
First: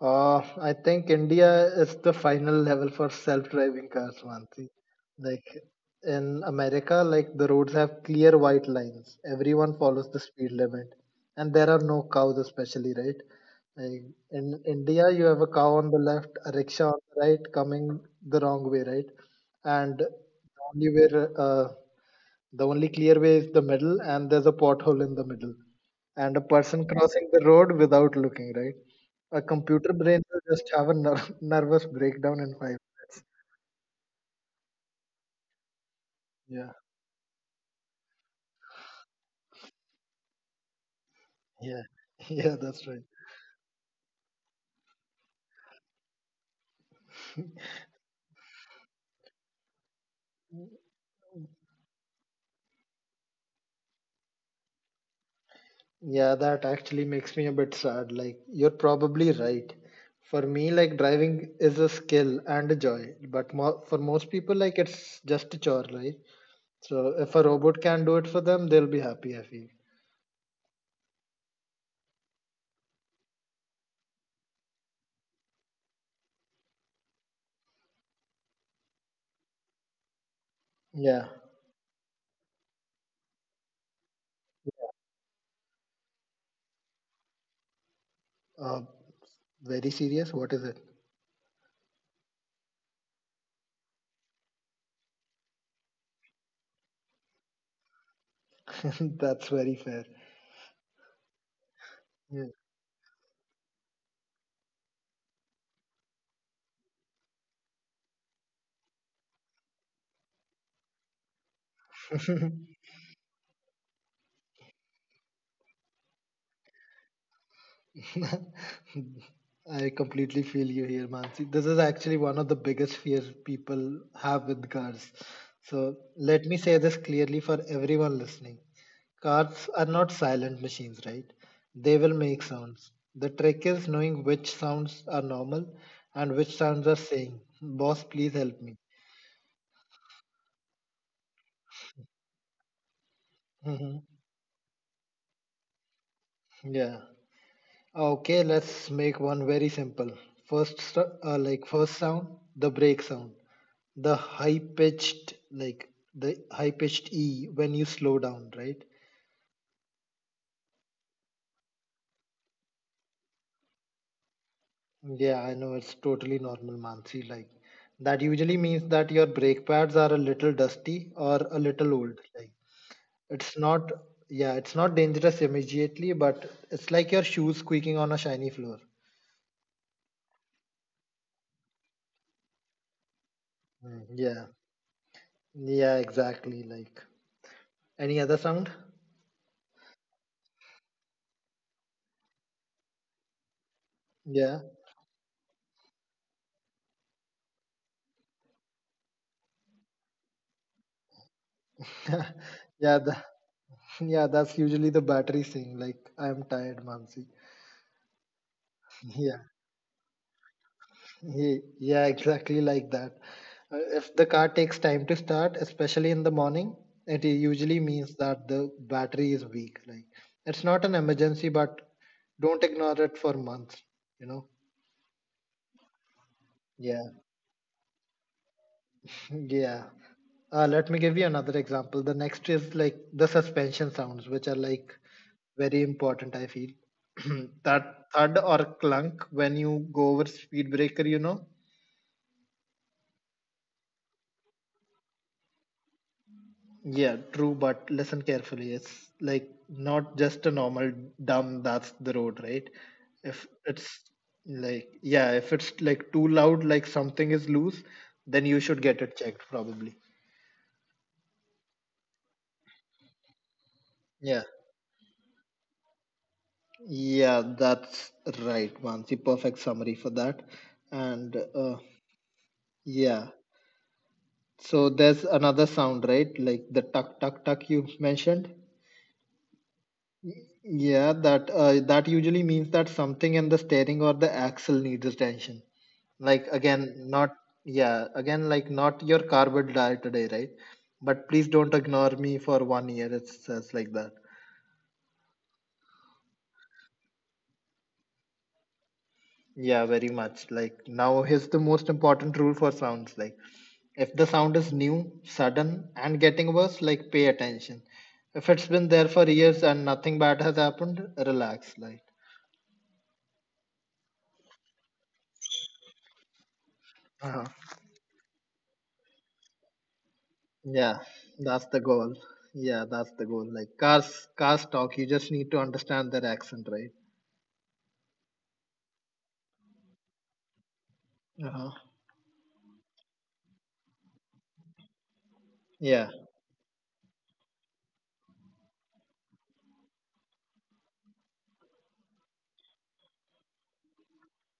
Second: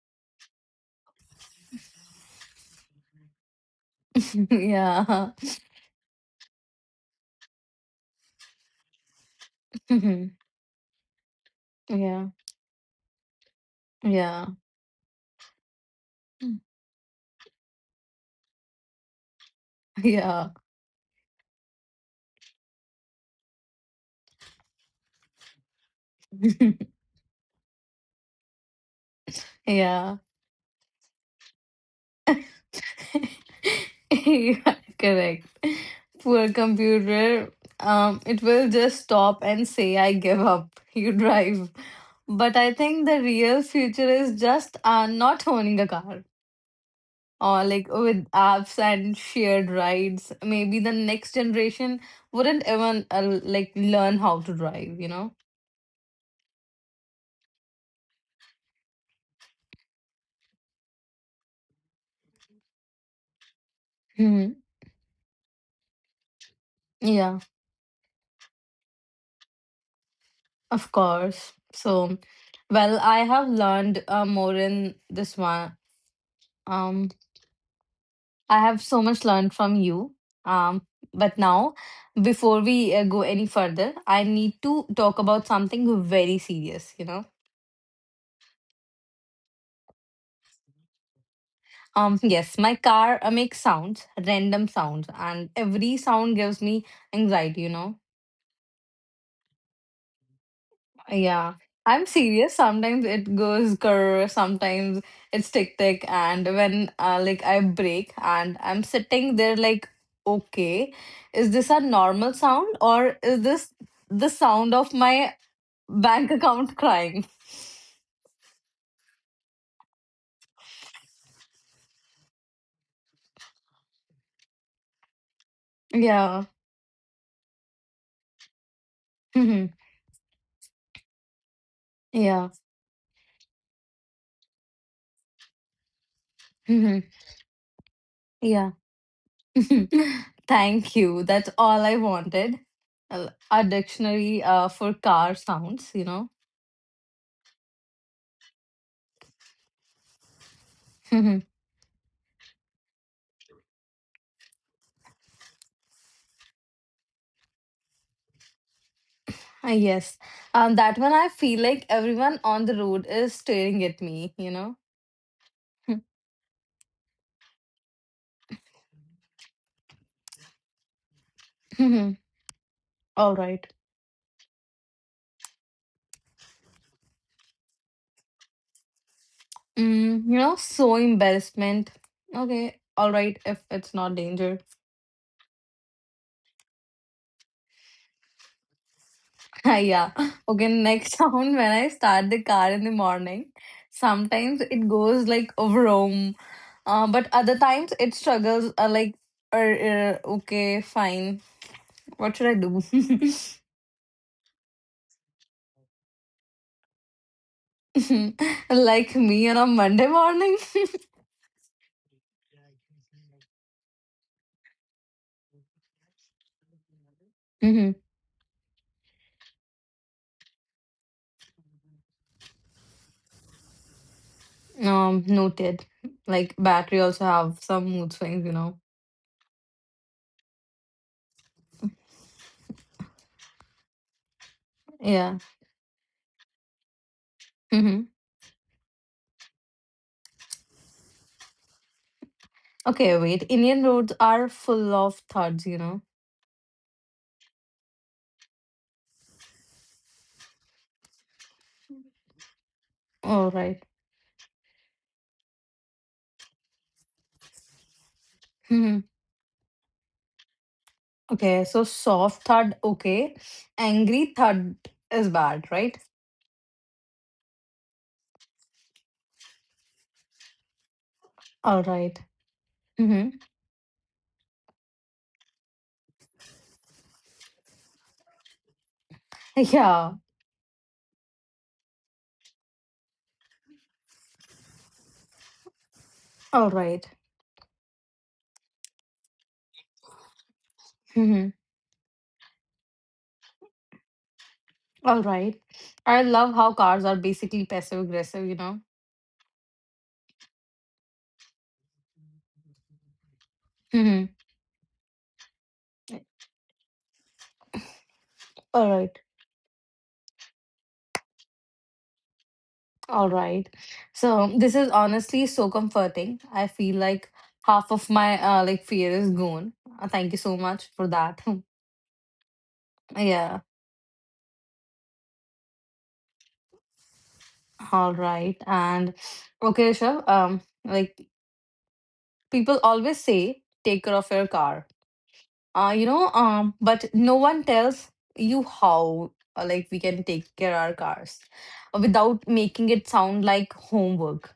S2: I think India is the final level for self-driving cars,
S1: [LAUGHS]
S2: Mansi.
S1: Yeah.
S2: Like in America, like the roads have clear white lines. Everyone follows the speed
S1: [LAUGHS]
S2: limit, and there are no
S1: Yeah.
S2: cows, especially, right? Like
S1: Yeah.
S2: in India, you have a cow on the left, a rickshaw on the right, coming the wrong way, right? And
S1: Yeah.
S2: the only clear way is the middle, and there's a pothole in the middle, and a person crossing the road without looking, right? A
S1: [LAUGHS]
S2: computer
S1: Yeah.
S2: brain will just have a [LAUGHS] nervous breakdown in 5 minutes.
S1: [LAUGHS] Yeah, correct. Poor
S2: Yeah,
S1: computer. It will just stop and say, I give up. You drive.
S2: yeah, [LAUGHS] yeah,
S1: But I
S2: that's right.
S1: think the real future is just not owning a car or like with apps and shared rides. Maybe the next generation wouldn't even learn how to drive, you know?
S2: Yeah, that actually makes me a bit sad. Like, you're probably right. For me, like, driving is a skill and a joy, but for most people,
S1: Hmm.
S2: like, it's just a chore, right? So, if
S1: Yeah,
S2: a robot can do it for them, they'll be happy, I feel.
S1: of course. So, well, I have learned more in this one. Um, I have so much learned from you. Um,
S2: Yeah.
S1: but now, before we go any further, I need to talk about something very serious, you know.
S2: Uh, Very serious. What is it?
S1: Yes, my car makes sounds, random sounds, and every sound gives me anxiety, you know.
S2: [LAUGHS] That's very fair.
S1: Yeah, I'm serious. Sometimes it goes grr, sometimes it's tick tick, and when I break and I'm sitting there like, okay, is this a normal sound or is this the sound of my bank account crying.
S2: Yeah. [LAUGHS] I completely feel you here, Mansi. This is actually one of the biggest fears people have with cars. So let
S1: Yeah.
S2: me say this clearly for everyone listening. Cars
S1: Mhm.
S2: are not silent machines, right? They will make
S1: Yeah.
S2: sounds. The trick is knowing which sounds are normal and which sounds are
S1: Mhm.
S2: saying, Boss, please help
S1: Yeah.
S2: me. [LAUGHS]
S1: [LAUGHS] Thank you. That's all I wanted. A
S2: Mhm.
S1: dictionary for car sounds, you know.
S2: Yeah. Okay, let's make one very simple. First,
S1: Mhm.
S2: first sound, the brake sound. the high pitched like the high pitched e when you slow down, right?
S1: Yes. That one I feel like everyone on the road is staring at me, you know.
S2: Yeah, I know it's totally normal, Mansi. Like that usually means that your brake pads are a little dusty or a little old.
S1: Mhm.
S2: Like
S1: All
S2: it's
S1: right.
S2: not yeah, it's not dangerous immediately, but it's like your shoes squeaking on a shiny floor.
S1: You know, so embarrassment. Okay. All right. If it's
S2: Mm,
S1: not
S2: yeah,
S1: danger.
S2: yeah, exactly, like any other sound.
S1: [LAUGHS] Yeah. Okay, next [LAUGHS] sound when I start the car in the morning,
S2: Yeah,
S1: sometimes it goes like vroom, but other times it struggles. Okay, fine. What should I
S2: [LAUGHS]
S1: do?
S2: yeah the, [LAUGHS] yeah, that's usually the battery saying like, I'm tired, Mansi.
S1: [LAUGHS]
S2: [LAUGHS]
S1: Like
S2: Yeah.
S1: me on a Monday morning. [LAUGHS]
S2: Yeah, exactly like that. If the car takes time to start, especially in the morning, it usually
S1: Mm-hmm.
S2: means that the battery is weak. Like it's not an emergency, but don't ignore it for months, you know?
S1: Noted. Like battery
S2: Yeah.
S1: also
S2: [LAUGHS]
S1: have some mood swings, you know.
S2: Yeah. Let me give you another example. The next is like the suspension sounds, which are like
S1: Yeah.
S2: very important, I feel. [CLEARS THROAT]
S1: Mm-hmm.
S2: That thud or clunk when you go over speed breaker, you know?
S1: Okay, wait. Indian roads are full of thuds, you know.
S2: Yeah, true, but listen carefully. It's like not just a normal dumb, that's the road, right? If
S1: All right.
S2: it's like, Yeah, if it's like too loud, like something is loose, then you should get
S1: [LAUGHS]
S2: it checked probably.
S1: Okay, so soft thud, okay. Angry
S2: Yeah,
S1: thud is bad, right?
S2: yeah, that's right, Mansi. Perfect summary for that. And
S1: All right.
S2: Yeah,
S1: Mm-hmm.
S2: so there's another sound, right? Like the tuck, tuck, tuck you mentioned.
S1: Yeah.
S2: Yeah, that usually means that something in the steering or the axle needs attention. Like
S1: All
S2: again,
S1: right.
S2: not Yeah, again, like not your carbon dial today, right? But please
S1: Mm-hmm.
S2: don't ignore me for 1 year. It says like that.
S1: All right. I love how cars are basically passive aggressive, you know?
S2: Yeah, very much. Like now, here's the most important rule for sounds. Like if the
S1: Mm-hmm.
S2: sound is new, sudden, and getting worse, like pay attention. If it's been
S1: All
S2: there
S1: right.
S2: for years and nothing bad has happened, relax.
S1: All right. So this is honestly so comforting. I feel like
S2: Like.
S1: half of my fear is gone. Thank you so much
S2: Yeah,
S1: for that.
S2: that's the goal. Yeah, that's
S1: [LAUGHS]
S2: the goal.
S1: Yeah.
S2: Like cars talk. You just need to understand their accent, right?
S1: All right. And okay, sure.
S2: Uh-huh.
S1: People always say take care of your car
S2: Yeah,
S1: but no one tells you how we can take care our cars without making it sound like homework,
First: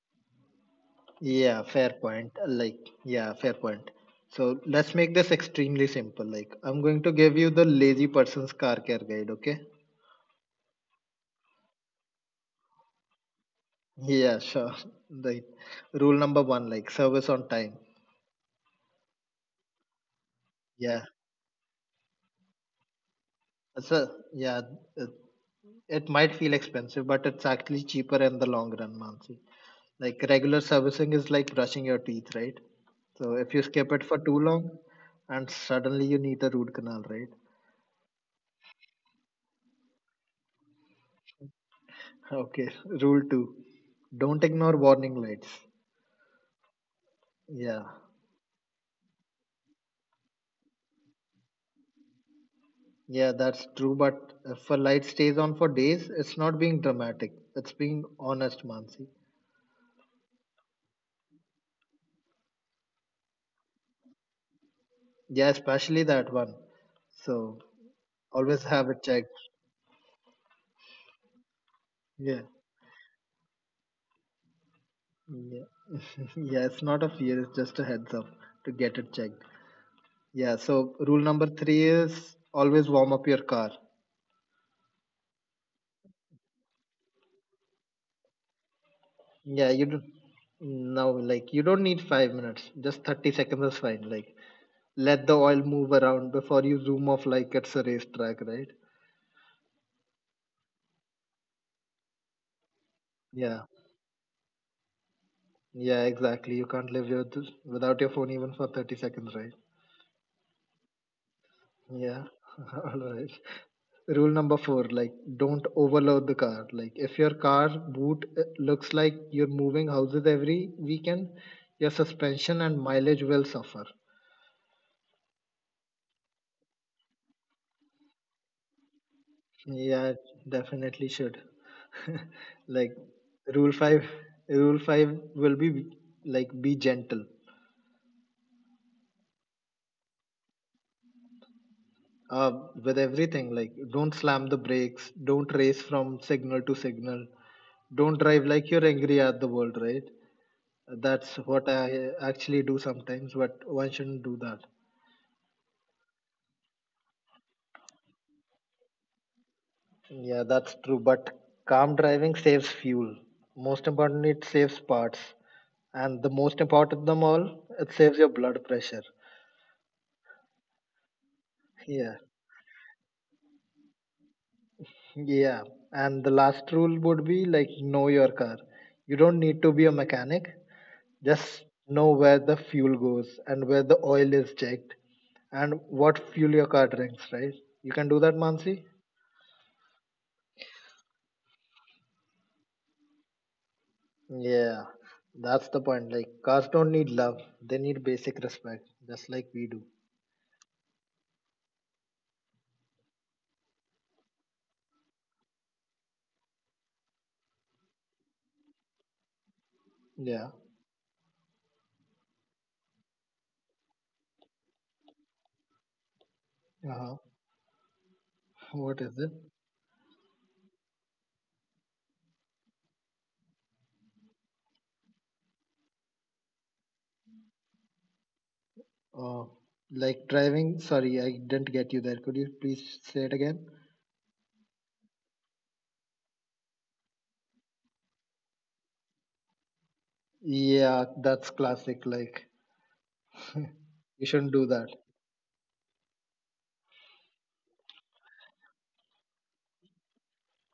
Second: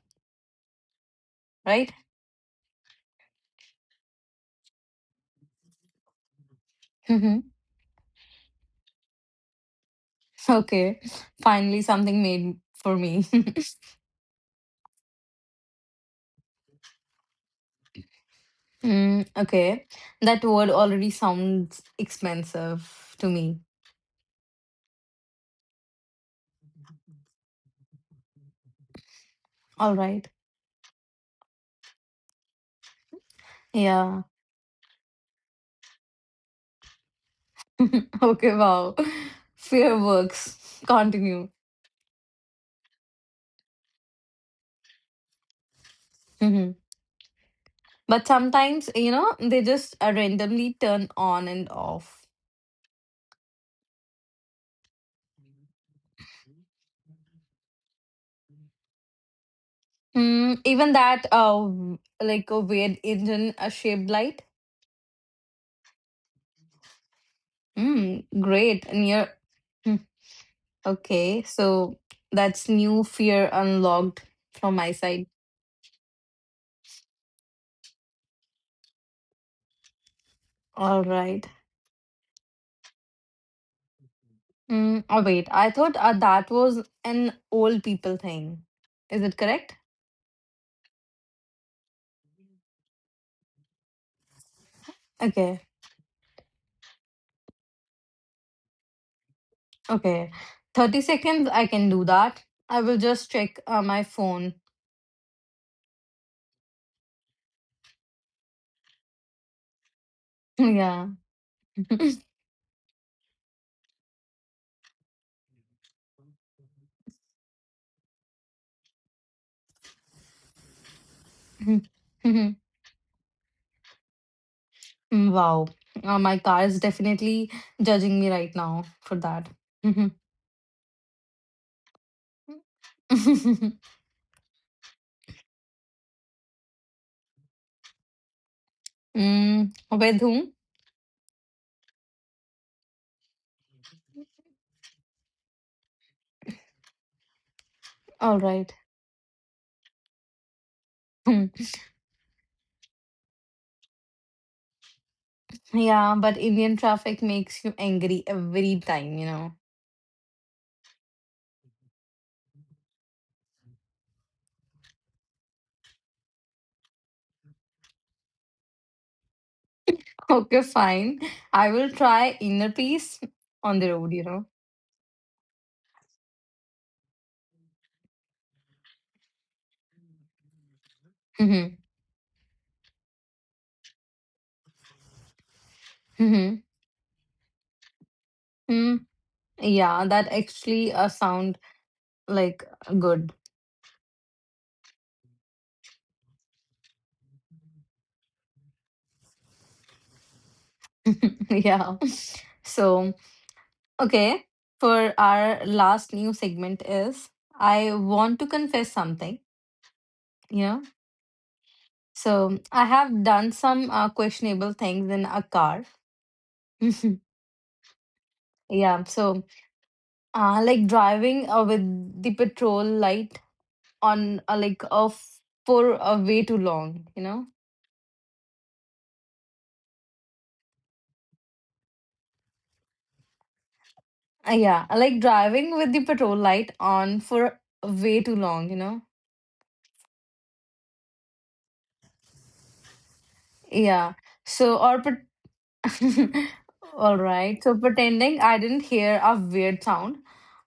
S2: yeah, fair
S1: right?
S2: point. Like, yeah, fair point. So let's make this extremely simple. Like, I'm going
S1: [LAUGHS]
S2: to give
S1: Mhm.
S2: you the lazy person's car care guide. Okay?
S1: Okay, finally something made for me. [LAUGHS]
S2: Yeah, sure. [LAUGHS] Right. Rule number one, like service on time.
S1: Okay, that word
S2: Yeah.
S1: already sounds expensive to me.
S2: So yeah, it, it might feel expensive, but it's actually cheaper in the long run, Mansi.
S1: All
S2: Like
S1: right.
S2: regular servicing is like brushing your teeth, right? So if you skip it for
S1: Yeah.
S2: too long, and suddenly you need a root canal, right?
S1: [LAUGHS] Okay, wow. [LAUGHS] Fair works, continue.
S2: Okay, [LAUGHS] rule two. Don't ignore warning lights.
S1: [LAUGHS] Mhm.
S2: Yeah,
S1: But sometimes, you know, they just randomly turn on and off.
S2: yeah, that's true. But if a light stays on for days, it's not being dramatic. It's being honest, Mansi.
S1: Even that, a weird engine shaped light.
S2: Yeah, especially that one. So always
S1: Great.
S2: have it
S1: And you're.
S2: checked.
S1: Mm, okay. So
S2: Yeah,
S1: that's new fear unlocked from my side.
S2: yeah, [LAUGHS] yeah. It's not a fear. It's just a heads up to get it checked. Yeah. So
S1: All
S2: rule number
S1: right.
S2: three is always warm up your car.
S1: Oh, wait. I thought that was an old people thing. Is it
S2: Yeah,
S1: correct?
S2: you do now, like you don't need 5 minutes, just 30 seconds is fine. Like let the oil
S1: Okay.
S2: move around before you zoom off like it's a racetrack, right?
S1: Okay. 30 seconds, I can do that. I will just
S2: Yeah,
S1: check my phone.
S2: yeah, exactly. You can't live without your phone even for 30 seconds, right?
S1: [LAUGHS] Yeah.
S2: Yeah.
S1: [LAUGHS]
S2: [LAUGHS] All right. Rule number four, like don't overload the car. Like if your car boot looks like you're moving houses every weekend,
S1: [LAUGHS] Mhm.
S2: your suspension
S1: Mhm.
S2: and mileage will suffer.
S1: Wow. My car is definitely judging me right now for that.
S2: Yeah,
S1: Mhm.
S2: it definitely should. [LAUGHS] Like rule
S1: [LAUGHS]
S2: five rule five will be like, be gentle
S1: With whom?
S2: uh, with everything. Like don't slam the brakes, don't race from signal to signal, don't
S1: All
S2: drive like
S1: right.
S2: you're angry at the world, right? That's what
S1: [LAUGHS]
S2: I actually do sometimes, but one shouldn't do that.
S1: Hmm. Yeah, but Indian traffic makes you angry every time, you know.
S2: Yeah, that's true, but calm driving saves fuel. Most importantly, it saves parts. And the most important of them all, it saves your blood pressure.
S1: [LAUGHS] Okay, fine. I will
S2: Yeah.
S1: try inner peace on the road, you know.
S2: Yeah, and the last rule would be like, know your car. You don't need to be a mechanic.
S1: [LAUGHS]
S2: Just
S1: Mhm.
S2: know where the fuel goes and where the oil is checked and what fuel
S1: Mhm.
S2: your car drinks, right? You can do that, Mansi?
S1: Mm, yeah, that actually sound like good.
S2: Yeah, that's the point. Like cars don't need love. They need basic respect, just like we do.
S1: [LAUGHS] Yeah. So okay, for our last new segment is I want to confess something,
S2: Yeah.
S1: you know. So I have done some questionable things in a car. [LAUGHS]
S2: Uh-huh. What
S1: Yeah,
S2: is it?
S1: so driving with the petrol light on off for way too long, you know.
S2: Uh, like driving. Sorry, I didn't get you there. Could you please say it again?
S1: Yeah, I like driving with the petrol light on for way too long, you know.
S2: Yeah, that's classic. Like
S1: Yeah.
S2: you shouldn't do
S1: So
S2: that.
S1: or pet [LAUGHS] All right. So pretending I didn't hear a weird sound,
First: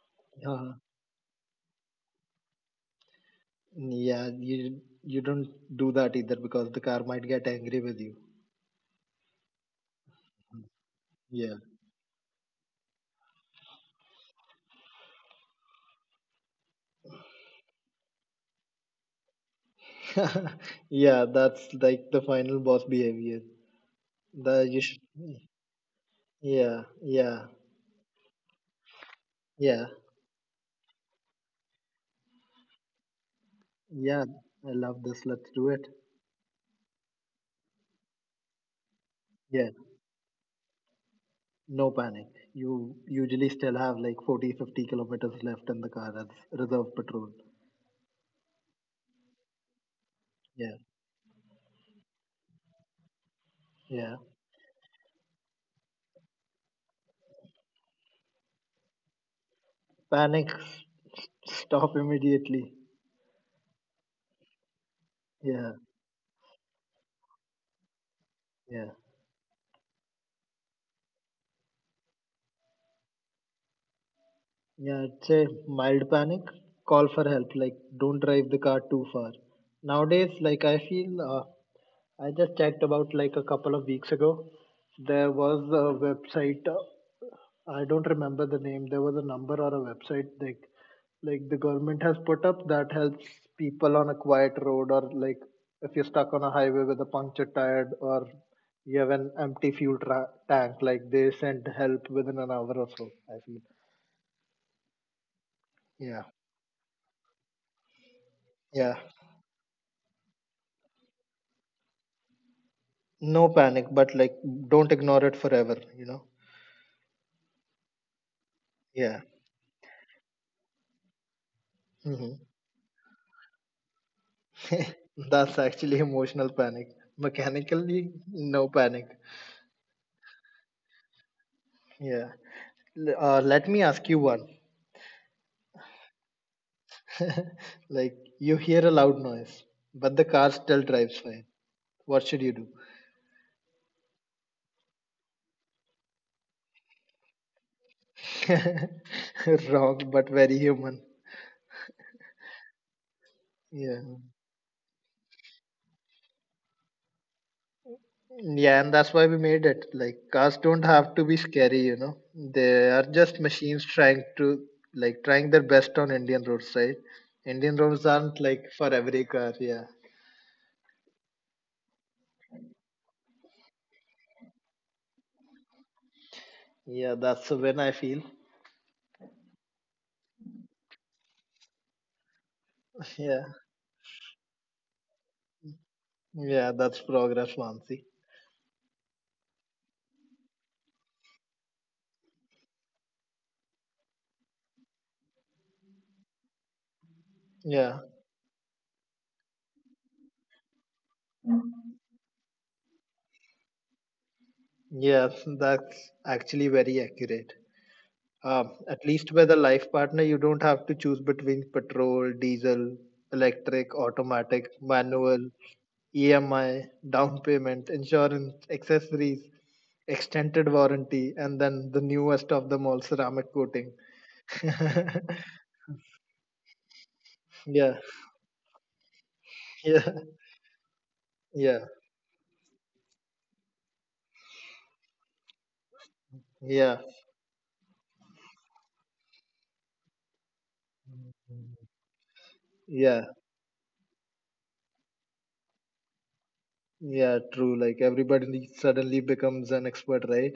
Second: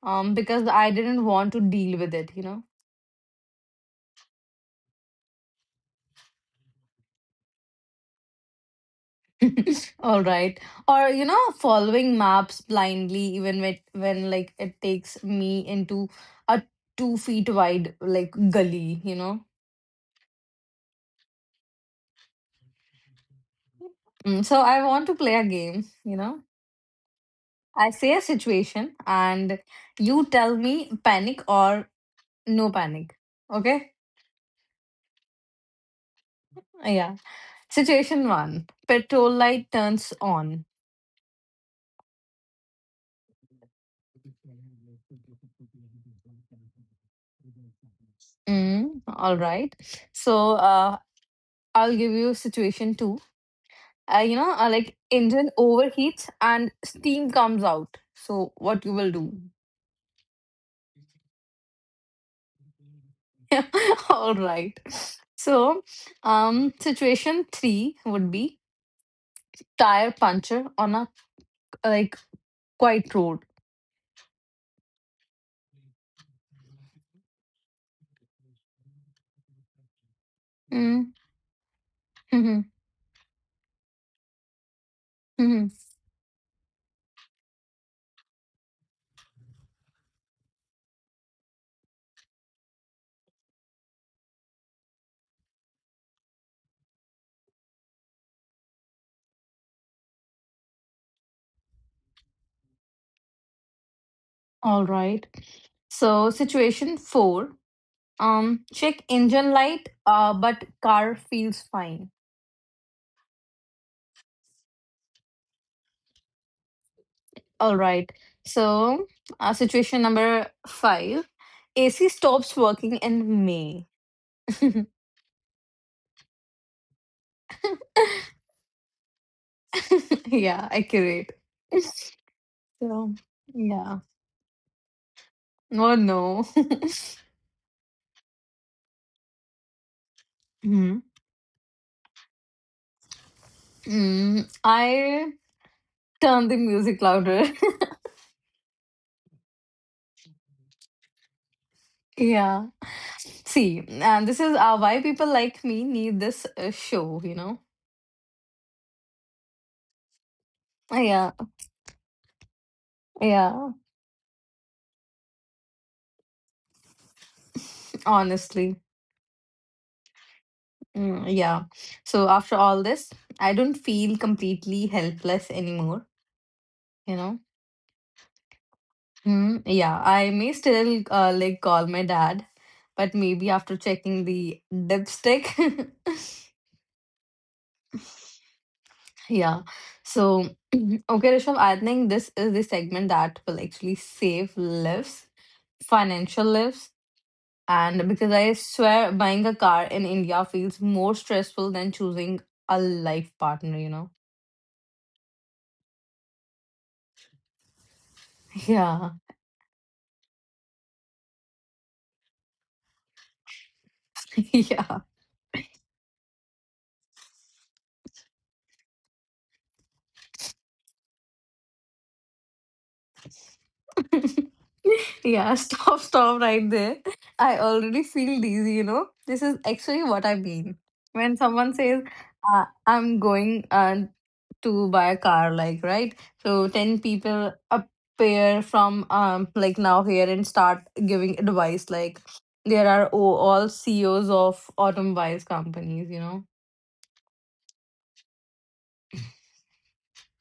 S1: because
S2: Uh,
S1: I didn't want to deal with it, you know.
S2: yeah, you don't do that either because the car might get angry with you.
S1: [LAUGHS] All right. Or you know,
S2: Yeah.
S1: following maps blindly, even when it takes me into a 2 feet wide like gully, you know.
S2: [LAUGHS] Yeah, that's like the final boss behavior.
S1: So
S2: The you
S1: I
S2: should,
S1: want to play a game, you know.
S2: yeah, yeah,
S1: I say a situation and
S2: yeah,
S1: you tell me panic or no panic. Okay?
S2: yeah. I love this. Let's do it.
S1: Yeah. Situation one. Petrol
S2: Yeah,
S1: light turns on.
S2: no panic. You usually still have like 40, 50 kilometers left in the car as reserve patrol.
S1: All right. So
S2: Yeah,
S1: I'll give you situation two.
S2: yeah.
S1: Like engine overheats and steam comes out. So what you will do?
S2: Panic. Stop immediately.
S1: [LAUGHS] All right.
S2: Yeah,
S1: So situation three would be
S2: yeah.
S1: tire puncture on a like quiet road.
S2: Yeah, it's a mild panic. Call for help. Like, don't drive the car too far. Nowadays, like, I feel,
S1: Mm,
S2: I just
S1: mhm,
S2: checked about like a couple of weeks ago. There was
S1: mhm.
S2: a website. I don't remember the name. There was a number or a website like the government has put up that helps people on a quiet road or like if you're stuck on a highway with a punctured tire or you have an empty fuel tank. Like, they send help within an hour or so. I feel.
S1: All right.
S2: Yeah.
S1: So situation four.
S2: Yeah.
S1: Check engine light. But car feels fine.
S2: No panic, but like don't ignore it forever, you know?
S1: All right. So,
S2: Yeah.
S1: situation number five, AC
S2: Hmm.
S1: stops working in May. [LAUGHS]
S2: [LAUGHS] That's actually emotional panic. Mechanically, no panic.
S1: Yeah, accurate. [LAUGHS]
S2: Yeah.
S1: So,
S2: Let me
S1: yeah.
S2: ask you one.
S1: Oh, no. [LAUGHS]
S2: Like, you hear a loud noise, but the car still
S1: Hmm.
S2: drives fine. What should you do?
S1: I turn the music louder.
S2: [LAUGHS] Wrong, but very human.
S1: [LAUGHS] Yeah. See,
S2: Yeah.
S1: and this is why people like me need this show, you know?
S2: Yeah, and that's why we made it. Like cars don't have to
S1: Yeah.
S2: be scary, you know. They are just
S1: Yeah.
S2: machines trying to trying their best on Indian roads, right? Indian roads aren't like
S1: Honestly.
S2: for every car, yeah.
S1: Yeah. So, after all this, I don't feel completely helpless anymore,
S2: Yeah,
S1: you know?
S2: that's when I feel.
S1: Yeah, I may still call my dad, but
S2: [LAUGHS] Yeah.
S1: maybe after checking the dipstick.
S2: Yeah, that's progress, Mansi.
S1: [LAUGHS] Yeah. So, [CLEARS THROAT] okay, Rishabh, I think this is the segment that will actually save lives, financial lives.
S2: Yeah.
S1: And because I swear buying a car in India feels more stressful than choosing a life partner, you know?
S2: Yeah, that's actually very accurate.
S1: [LAUGHS]
S2: At
S1: Yeah.
S2: least with a life partner, you don't have to choose between petrol, diesel, electric,
S1: [LAUGHS]
S2: automatic,
S1: Yeah.
S2: manual, EMI, down payment, insurance, accessories, extended warranty, and then the newest of them all, ceramic coating. [LAUGHS]
S1: [LAUGHS] Yeah, stop, stop right there. I
S2: yeah,
S1: already feel dizzy, you know. This is actually
S2: yeah,
S1: what I mean. When
S2: yeah,
S1: someone says, I'm going to buy a car, like, right? So
S2: yeah,
S1: 10 people appear from, now here and start giving advice. Like, there are
S2: yeah,
S1: o- all CEOs of automobiles companies, you know.
S2: yeah, true. Like everybody suddenly becomes an expert, right?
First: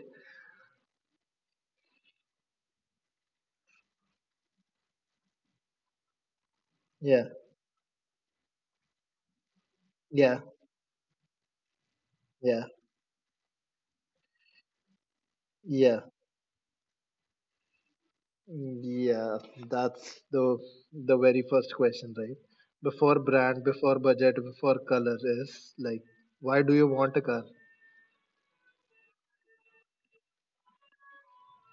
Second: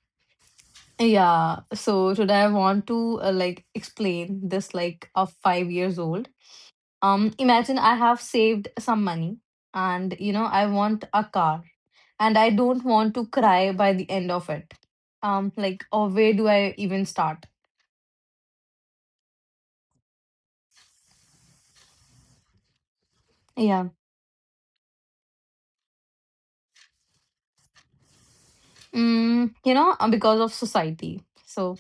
S1: Yeah, so today I want to explain this like a 5 years old.
S2: Yeah,
S1: Imagine I have saved some money and you know
S2: yeah,
S1: I want a car and I
S2: yeah,
S1: don't want to cry by the end of it, or
S2: yeah,
S1: where do I even start?
S2: yeah. That's the very first question, right? Before brand,
S1: Yeah.
S2: before budget, before color is like, why do you want a car?
S1: You know, because of society. So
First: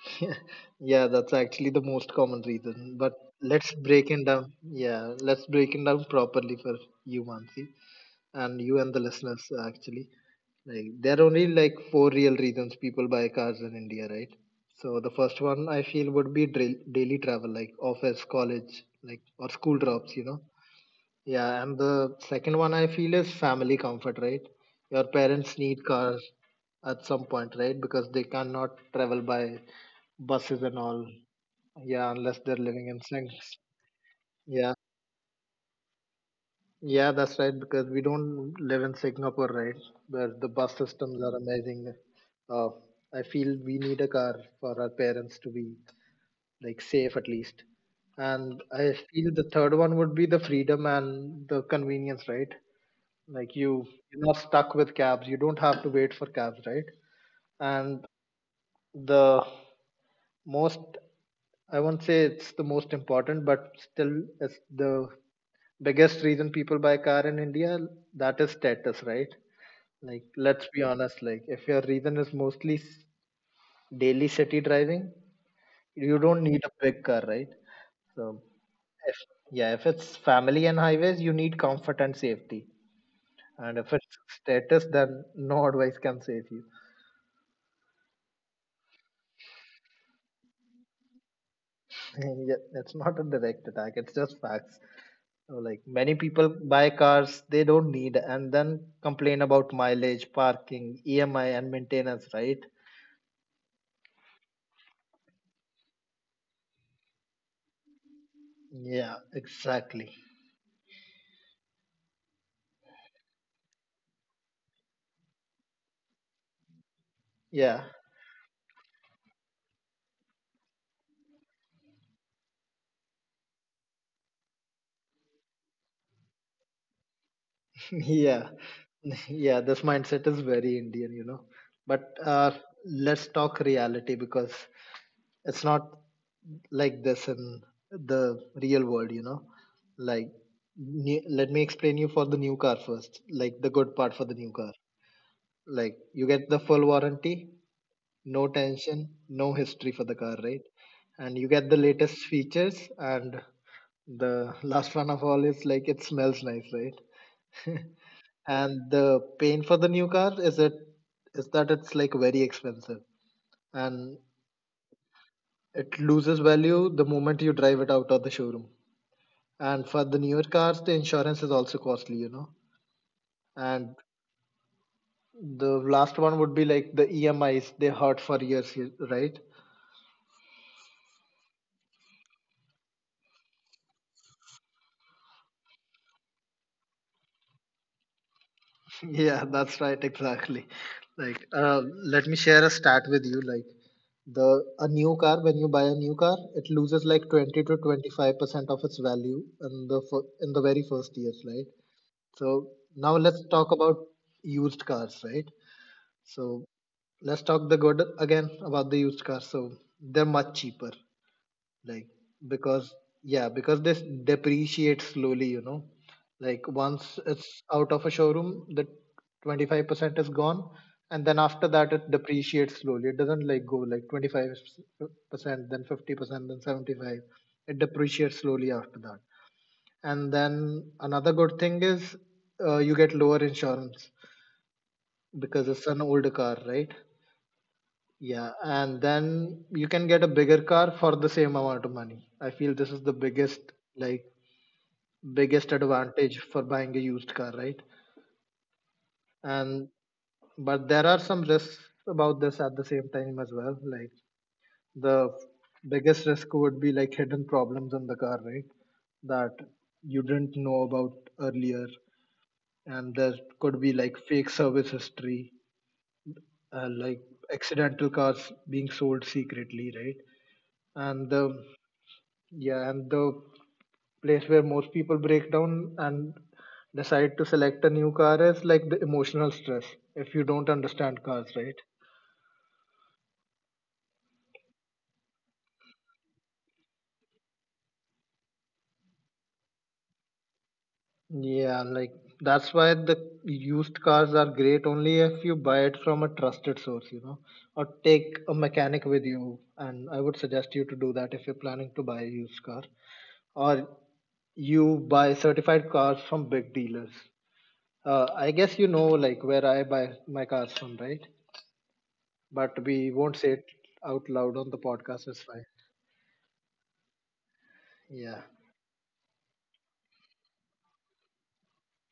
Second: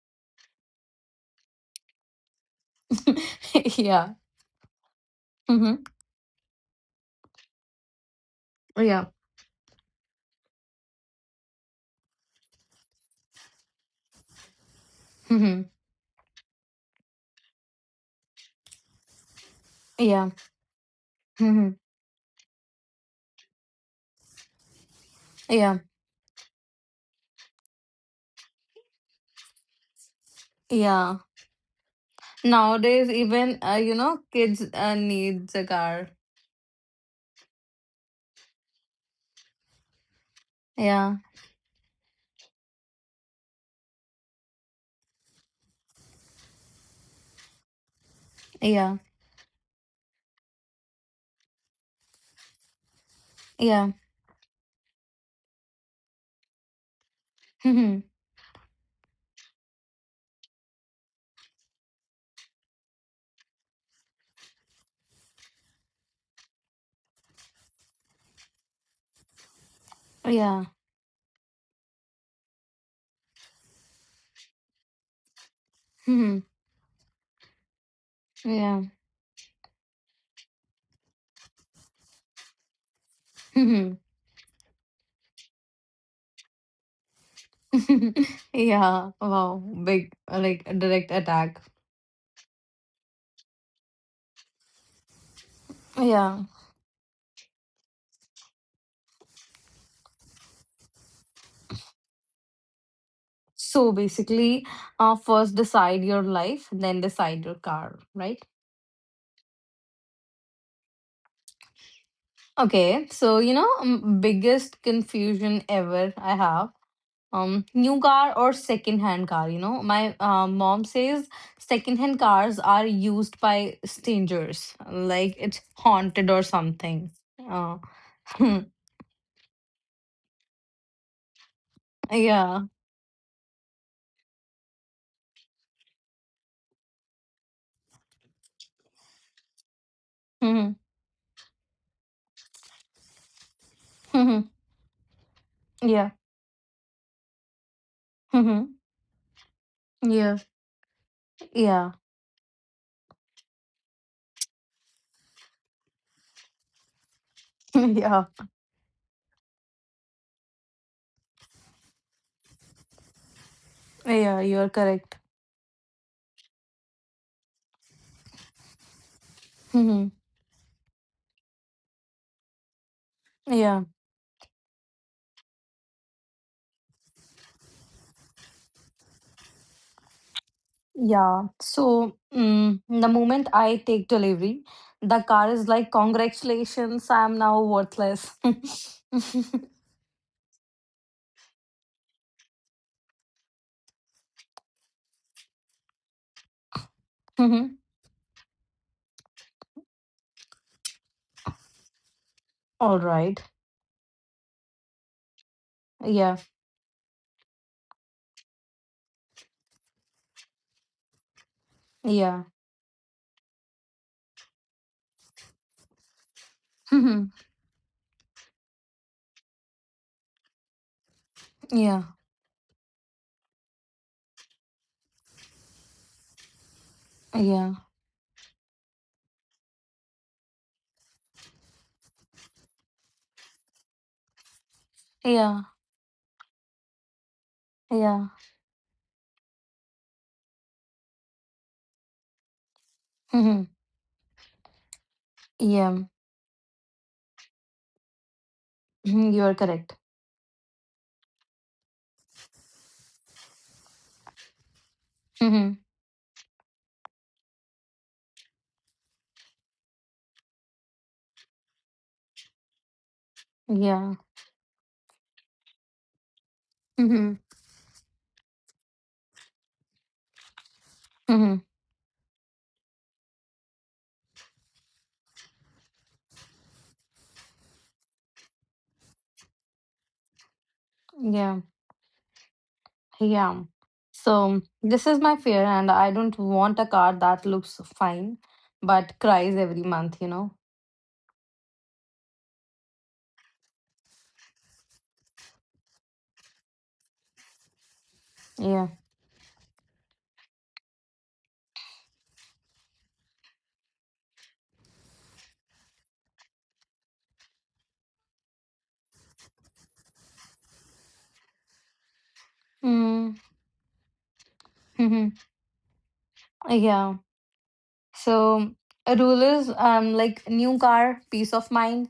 S2: [LAUGHS] Yeah, that's actually the most common reason. But let's
S1: [LAUGHS]
S2: break
S1: yeah.
S2: it down. Yeah, let's break
S1: Mm-hmm.
S2: it down properly for you, Mansi, and you and the
S1: Yeah.
S2: listeners actually. Like there are only like four real reasons people buy cars in India, right? So the first
S1: Mm-hmm.
S2: one I feel would be daily travel, like office, college, like or school drops, you
S1: Yeah.
S2: know. Yeah,
S1: Mm-hmm.
S2: and the second one I feel is family comfort, right? Your parents
S1: Yeah.
S2: need cars at some point, right? Because they cannot travel by buses and all,
S1: Yeah,
S2: yeah, unless they're living in
S1: nowadays
S2: sinks.
S1: even you know kids
S2: Yeah,
S1: needs a car.
S2: yeah, that's right. Because we don't live in Singapore, right? Where the bus
S1: Yeah.
S2: systems are amazing. Uh, I feel we need a car for our parents to be like safe at least. And I
S1: Yeah.
S2: feel the third one would be the freedom and the convenience, right? Like you,
S1: Yeah.
S2: you're not stuck with cabs. You don't have to wait for cabs, right?
S1: Mm-hmm.
S2: And the most, I won't say it's the most important, but still it's the biggest reason people buy car in India, that is status, right? Like, let's
S1: Yeah.
S2: be honest, like, if your reason is mostly daily city driving, you
S1: Mm-hmm.
S2: don't need a big car, right? So,
S1: Yeah.
S2: if, yeah, if it's family and highways, you need comfort and safety. And if
S1: Mm-hmm.
S2: it's status, then no advice can save you.
S1: [LAUGHS] Yeah, wow, big a direct attack.
S2: [LAUGHS] Yeah, it's not a direct attack, it's just facts. So, like, many
S1: Yeah.
S2: people buy cars they don't need and then complain about mileage, parking, EMI, and maintenance, right?
S1: So basically, first decide your life, then decide your car, right?
S2: Yeah, exactly.
S1: Okay, so you know, biggest confusion ever I have.
S2: Yeah,
S1: New car or second hand car, you know. My mom says second hand cars are used by strangers, like it's haunted or something. Uh,
S2: [LAUGHS] yeah,
S1: [LAUGHS]
S2: [LAUGHS] yeah. This mindset is very Indian, you know. But
S1: yeah.
S2: let's talk reality because it's not like this in the real world, you know. Like,
S1: [LAUGHS] yeah.
S2: let me explain you for the new car first, like the good part for the new
S1: [LAUGHS]
S2: car. Like,
S1: Yeah.
S2: you get the full warranty, no
S1: [LAUGHS]
S2: tension, no history for the car,
S1: Yeah.
S2: right? And you get the
S1: Yeah.
S2: latest features, and the last one of all is like it smells nice, right? [LAUGHS]
S1: [LAUGHS] Yeah,
S2: And the pain for the new car is that it's like very expensive, and
S1: yeah, you're correct.
S2: it loses value the moment you drive it out of the showroom, and for
S1: Mhm.
S2: the newer cars the insurance is also costly, you know.
S1: Yeah,
S2: And the last one would be like the EMIs, they hurt for years, right?
S1: yeah. So, the moment I take delivery, the car is like, Congratulations, I'm now worthless. [LAUGHS]
S2: Yeah, that's right, exactly. Like, let me share a stat with you. Like, the a new car, when you buy a new car, it loses like twenty to
S1: Mhm.
S2: twenty five percent of its value in the in the very first years, right? So
S1: All
S2: now let's
S1: right.
S2: talk about used cars, right?
S1: Yeah,
S2: So let's talk the good again about the used cars. So they're much cheaper, like
S1: yeah.
S2: because, yeah, because this depreciates slowly, you know. Like once
S1: Mhm.
S2: it's out of a showroom the 25% is gone, and then after that
S1: Yeah,
S2: it depreciates slowly. It doesn't like go like 25%, then 50%, then 75. It
S1: yeah,
S2: depreciates slowly after that. And then another good thing is, you get lower insurance
S1: yeah,
S2: because it's an older car, right?
S1: yeah.
S2: Yeah, and then you can get a bigger car for the same amount of money. I feel this is the biggest,
S1: Mhm.
S2: like, biggest
S1: Yeah,
S2: advantage for buying a used car, right?
S1: Mhm. you're
S2: And
S1: correct.
S2: but there are some risks about this at the same time as well. Like the
S1: Mhm.
S2: biggest risk would be like hidden problems in the car, right? That you didn't know about earlier, and there could be
S1: Yeah,
S2: like fake service history, like
S1: Mhm.
S2: accidental cars being sold secretly, right? And the
S1: Mhm.
S2: Yeah, and the place where most people break down and decide to select a new car is like the emotional stress if you don't understand cars,
S1: Yeah.
S2: right?
S1: Yeah. So this is my fear, and I don't want a car that looks fine but cries every month, you know?
S2: Yeah, like that's why the used cars are great only if you buy it from a trusted source, you know, or take a
S1: Yeah.
S2: mechanic with you. And I would suggest you to do that if you're planning to buy a used car, or you buy certified cars from big dealers. I guess you know like where I buy my cars from, right? But we
S1: Mm.
S2: won't say it out loud on the
S1: [LAUGHS]
S2: podcast.
S1: Hmm.
S2: It's fine.
S1: Yeah.
S2: Yeah,
S1: So a rule is new car, peace of mind,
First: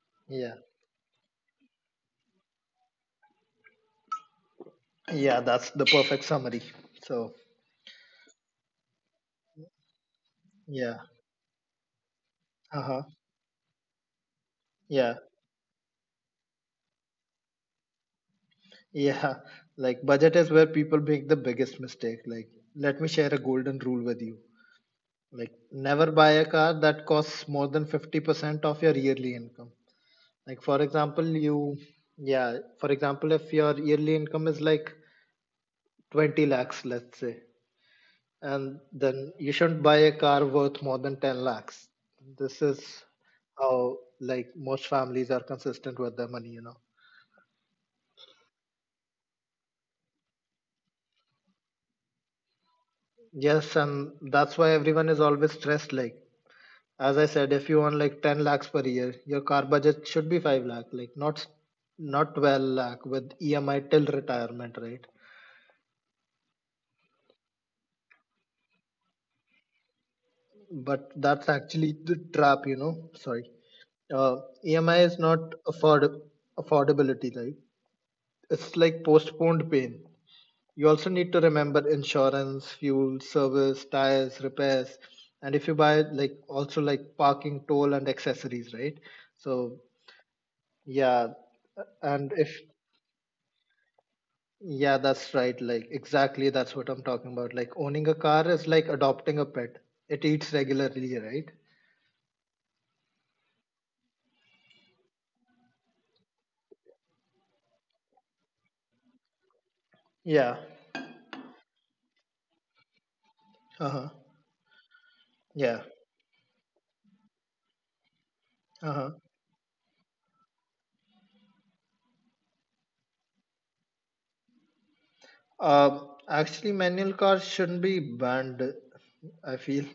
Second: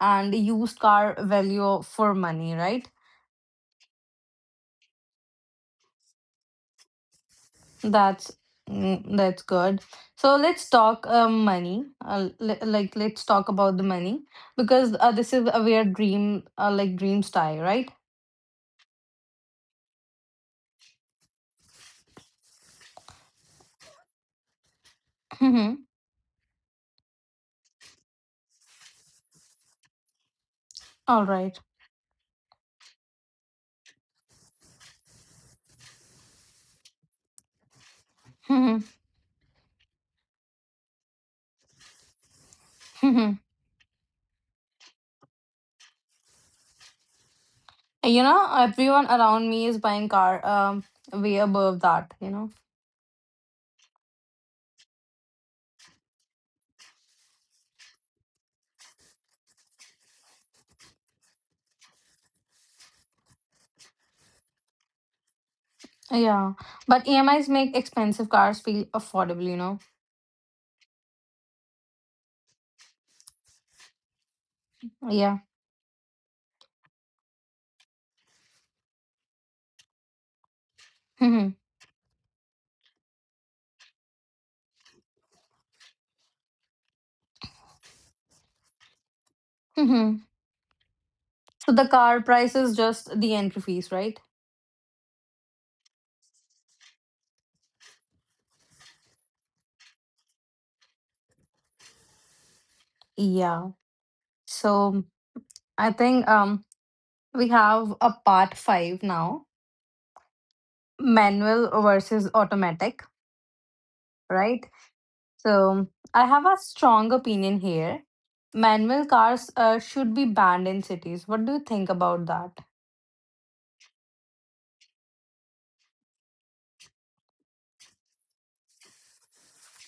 S1: and
S2: yeah,
S1: used car value for money, right?
S2: yeah. That's the perfect summary. So
S1: That's that's good. So let's
S2: yeah,
S1: talk money.
S2: uh huh,
S1: Let's talk about the money because
S2: yeah,
S1: this is a weird dream dreams tie, right?
S2: yeah. Like budget is where people make the biggest mistake. Like let me share a golden rule with you. Like
S1: [LAUGHS]
S2: never buy a car that costs more than 50% of your yearly income. Like for
S1: All
S2: example,
S1: right.
S2: you, yeah. For example, if your yearly income is like 20 lakhs, let's say,
S1: Hmm.
S2: and then you shouldn't buy a car worth more than 10 lakhs. This is
S1: Hmm.
S2: how like most families are consistent with their money, you know.
S1: [LAUGHS] You know, everyone around me is buying car way above that, you know.
S2: Yes, and that's why everyone is always stressed. Like as I said, if you want like 10 lakhs per year, your car budget should be 5 lakh, like not 12 lakh with EMI till retirement, right?
S1: Yeah. But EMIs make expensive cars feel affordable, you know.
S2: But that's actually the trap, you know. Sorry. Uh, EMI is
S1: Yeah.
S2: not affordability, right? It's like postponed pain. You also need to
S1: Hmm.
S2: remember insurance, fuel, service, tires, repairs, and if you buy like also like parking, toll, and accessories, right? So
S1: Hmm.
S2: yeah,
S1: So the car
S2: and
S1: price
S2: if,
S1: is just the entry fees, right?
S2: yeah, that's right. Like exactly, that's what I'm talking about. Like owning a car is like adopting a pet. It eats regularly, right?
S1: Yeah. So I think we have a part 5 now,
S2: Yeah.
S1: manual versus automatic,
S2: Uh huh.
S1: right?
S2: Yeah.
S1: So I have a strong opinion here.
S2: Uh-huh.
S1: Manual cars should be banned in cities. What do you think about that?
S2: Uh huh. Actually, manual cars shouldn't be banned. I feel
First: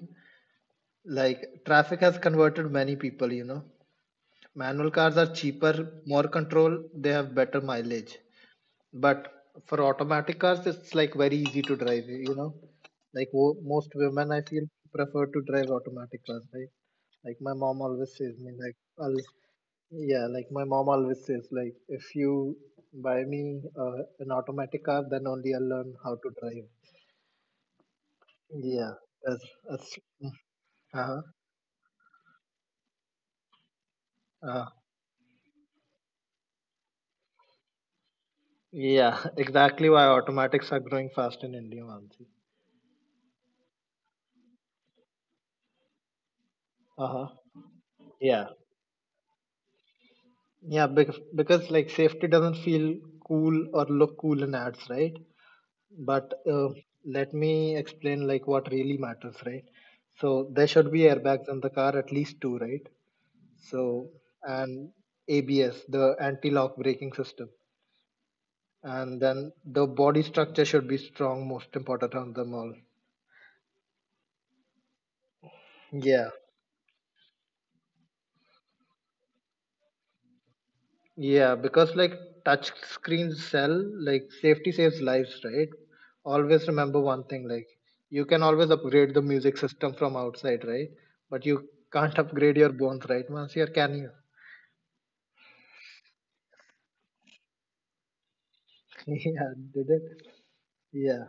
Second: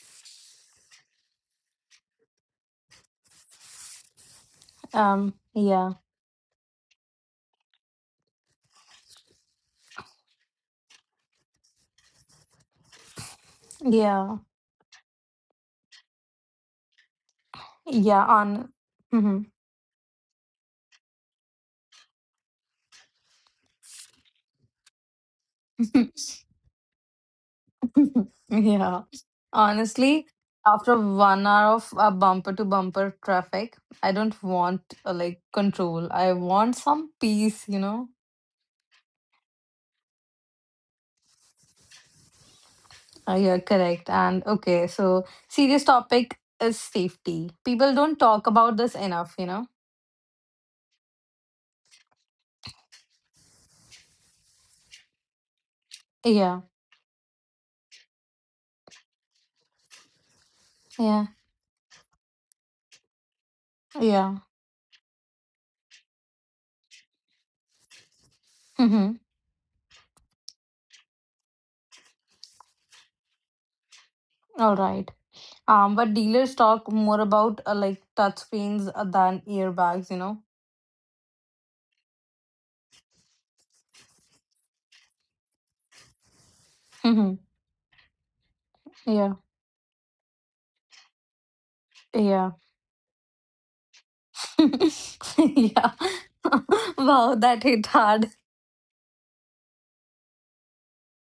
S2: like traffic has converted many people, you know. Manual cars are
S1: Um,
S2: cheaper,
S1: yeah,
S2: more control, they have better mileage. But for automatic cars, it's like very easy to drive, you know. Like most women,
S1: yeah,
S2: I feel, prefer to drive automatic cars, right? Like my mom always
S1: yeah,
S2: says me,
S1: on,
S2: like, I'll,
S1: mhm.
S2: yeah, like my mom always says, like, if you buy me an automatic car, then only I'll learn how to
S1: [LAUGHS]
S2: drive. Yeah,
S1: Yeah.
S2: that's
S1: Honestly, after
S2: uh-huh,
S1: 1 hour of bumper to bumper traffic, I don't
S2: uh,
S1: want control. I want some peace, you know?
S2: yeah, [LAUGHS] exactly why automatics are growing fast in India, Mansi.
S1: Yeah, correct. And okay, so serious topic is
S2: Uh-huh.
S1: safety. People don't talk
S2: Yeah,
S1: about this enough, you know?
S2: yeah, because like safety doesn't feel cool or look cool in ads, right? But
S1: Yeah,
S2: let me explain like what really matters, right? So there should be
S1: yeah,
S2: airbags in the car, at least two, right? So
S1: yeah.
S2: and ABS, the anti-lock braking system,
S1: Mm-hmm.
S2: and then the body structure should be strong, most important on them all.
S1: All right. But
S2: Yeah,
S1: dealers talk more about touch screens than earbags, you know?
S2: yeah, because like touch screens sell, like safety saves lives, right? Always remember one
S1: hmm
S2: thing, like you can always upgrade the
S1: Yeah.
S2: music system from outside, right? But you can't
S1: Yeah.
S2: upgrade your bones, right, Monsieur? Can you?
S1: [LAUGHS] yeah. [LAUGHS] Wow, that hit hard.
S2: [LAUGHS] Yeah, did it? Yeah,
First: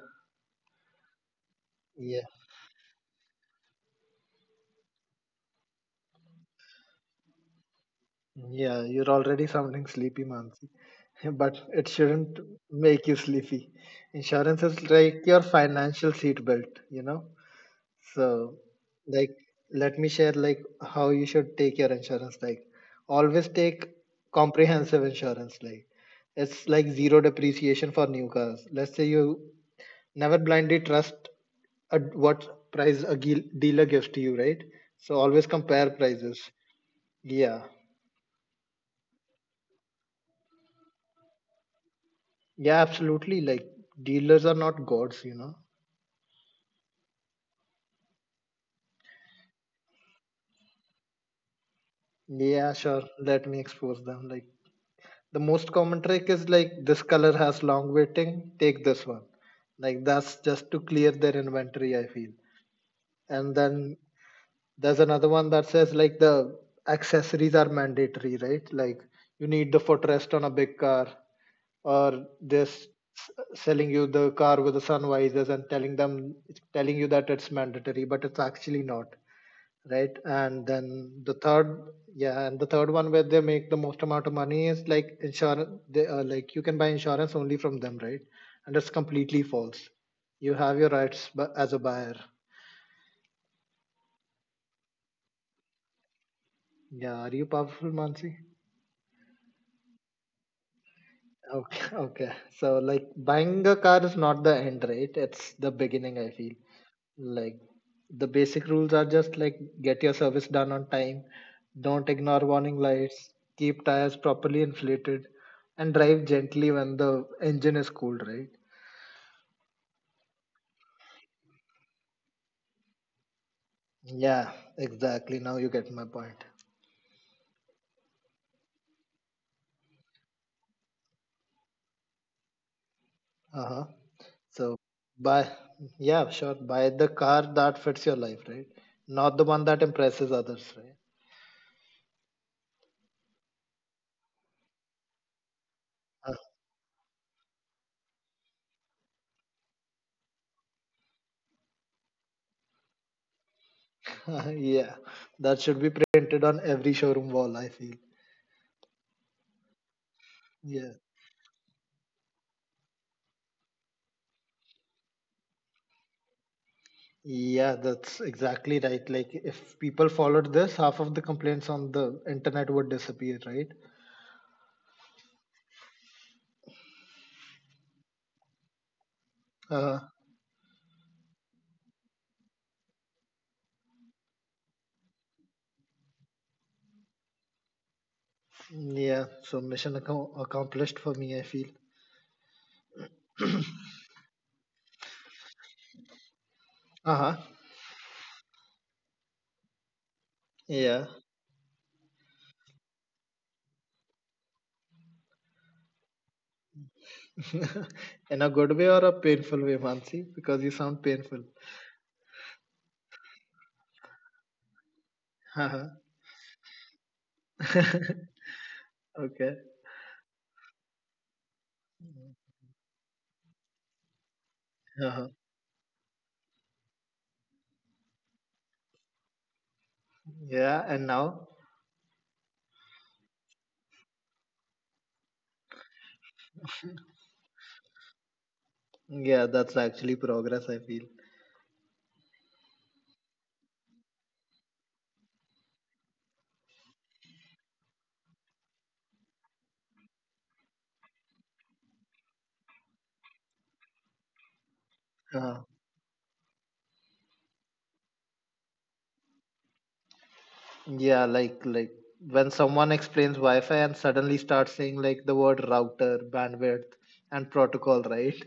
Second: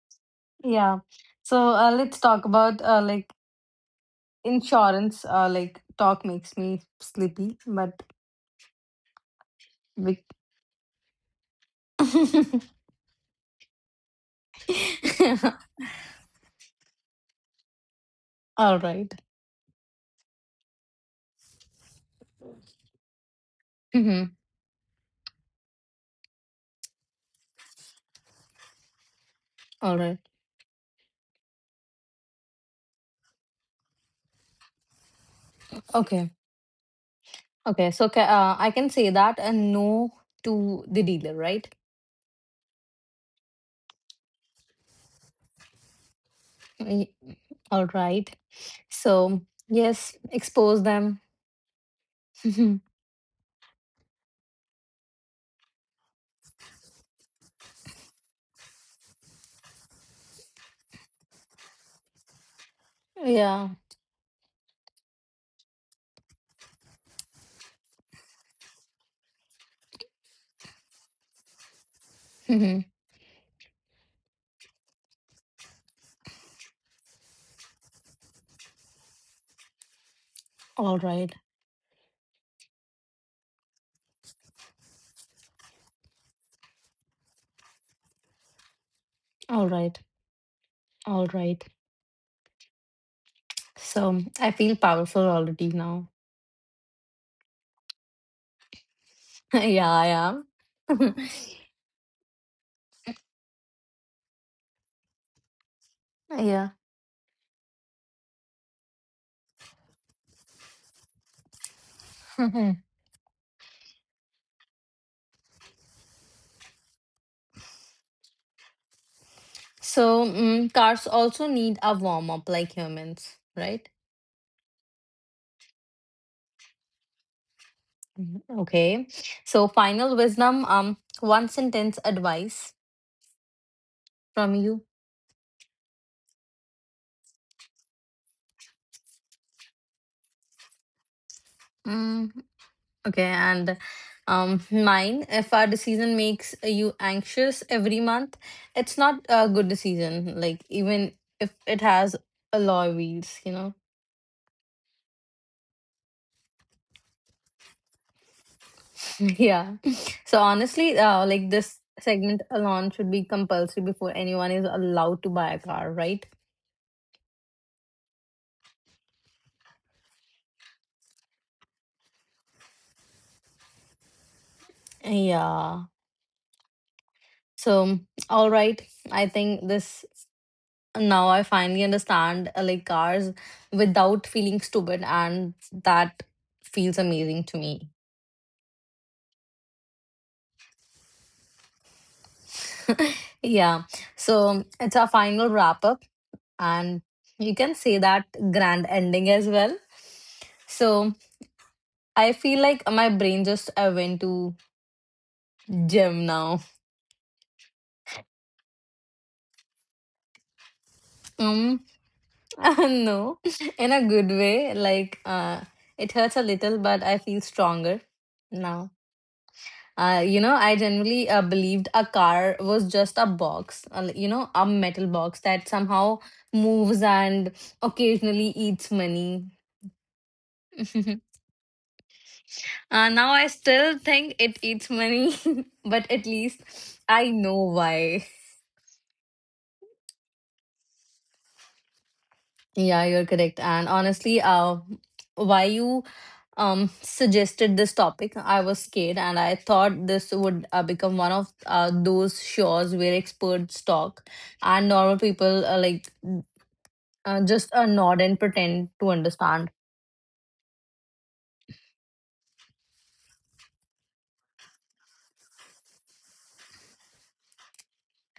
S1: Yeah. So let's
S2: yeah,
S1: talk about like insurance. Like talk makes me sleepy, but
S2: yeah. You're already sounding sleepy,
S1: we.
S2: Mansi. [LAUGHS] But it
S1: [LAUGHS]
S2: shouldn't make you sleepy. Insurance is like your financial seatbelt, you know? So,
S1: All right.
S2: like, let me share like how you should take your insurance. Like, always take
S1: Mm-hmm.
S2: comprehensive insurance. Like, it's like zero depreciation for new cars. Let's say you
S1: All right.
S2: never blindly trust what price a dealer gives to you, right? So always compare
S1: Okay.
S2: prices. Yeah,
S1: Okay. So I can say that a no to the dealer, right?
S2: yeah, absolutely. Like, dealers are not gods, you know.
S1: Y- All right. So yes, expose them. [LAUGHS]
S2: Yeah,
S1: yeah.
S2: sure. Let me expose them. Like. The most common trick is like, "This color has long waiting, take this one." Like, that's just to clear their inventory, I feel. And then there's another one that says like the accessories are mandatory, right? Like you need the footrest on a big car, or
S1: Mhm.
S2: this selling you the car with the sun visors and telling you that it's mandatory, but it's actually not, right? And then
S1: All
S2: the
S1: right.
S2: third, yeah, and the third one where they make the most amount of money is like insurance. They, like, you can buy insurance only from them, right? And that's completely
S1: All
S2: false.
S1: right.
S2: You have your
S1: All
S2: rights
S1: right.
S2: as a buyer.
S1: So I feel powerful already now.
S2: Yeah, are you powerful, Mansi?
S1: [LAUGHS] yeah, I am. [LAUGHS]
S2: Okay, [LAUGHS] okay. So like buying a car is not the end, right? It's the beginning, I feel.
S1: yeah.
S2: Like, the basic rules are just like get your service done on time, don't ignore warning
S1: [LAUGHS]
S2: lights, keep tires properly inflated, and drive gently when the engine is cooled, right?
S1: So cars also need a warm up like humans, right?
S2: Yeah, exactly, now you get my point.
S1: Mhm. Okay. So final wisdom. One sentence advice
S2: Uh-huh.
S1: from
S2: So
S1: you.
S2: buy, yeah, sure, buy the car that fits your life, right? Not the one that impresses others, right?
S1: Mm, okay, and mine. If a decision makes you anxious every month, it's not a good decision. Like even if it has alloy wheels, you know.
S2: [LAUGHS] Yeah, that should be printed on every showroom wall, I feel.
S1: Yeah. [LAUGHS] So
S2: Yeah.
S1: honestly, like this segment alone should be compulsory before anyone is allowed to buy a car, right?
S2: Yeah, that's exactly right. Like, if people followed this, half of the complaints on the internet would disappear, right?
S1: Yeah. So, all right. I think
S2: Uh,
S1: this Now I finally understand like cars without feeling stupid, and that feels amazing to me.
S2: yeah, so mission accomplished for me, I feel.
S1: Yeah. So it's our final wrap up, and
S2: Uh huh.
S1: you can say that grand ending as well.
S2: Yeah.
S1: So I feel like my brain just went to gym now.
S2: [LAUGHS] In a good way or a painful way, Mansi? Because you sound painful.
S1: Um, [LAUGHS] no, [LAUGHS] in a good way. Like,
S2: Uh-huh.
S1: it hurts a little, but I feel stronger
S2: [LAUGHS]
S1: now.
S2: Okay.
S1: You know, I generally believed a car was just a box, you know, a metal
S2: Uh-huh.
S1: box that somehow moves and occasionally eats money.
S2: Yeah, and
S1: [LAUGHS] uh,
S2: now?
S1: Now I still think it eats money, [LAUGHS] but at least I know why.
S2: Yeah, that's actually progress, I feel.
S1: Yeah, you're correct. And honestly, why you suggested this topic, I was scared and I thought this would become one of those shows where experts talk and normal
S2: Uh-huh.
S1: people like just nod and pretend to understand.
S2: Yeah, like when someone explains Wi-Fi and suddenly starts saying like the word router, bandwidth, and protocol, right?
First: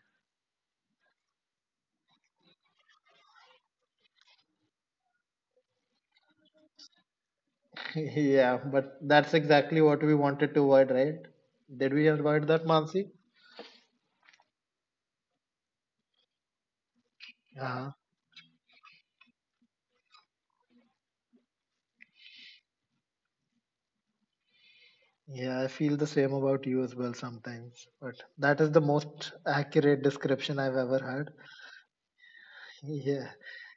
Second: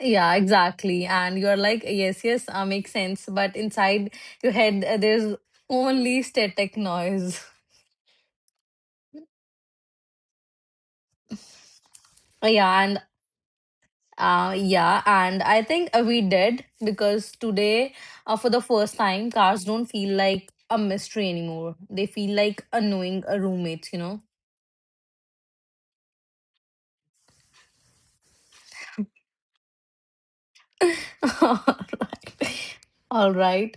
S1: Yeah, exactly. And you're like, yes, yes, makes sense. But inside your head, there's only static noise. [LAUGHS]
S2: [LAUGHS] Yeah, but that's exactly what we wanted to avoid, right? Did we avoid that,
S1: Yeah, and.
S2: Mansi?
S1: Yeah, and I think we did because
S2: uh
S1: today, for the first time, cars don't feel like a mystery anymore. They feel like a knowing a roommates, you know.
S2: Yeah, I feel the same about you as well sometimes. But that is the most accurate description I've ever heard.
S1: [LAUGHS]
S2: [LAUGHS] Yeah,
S1: All right.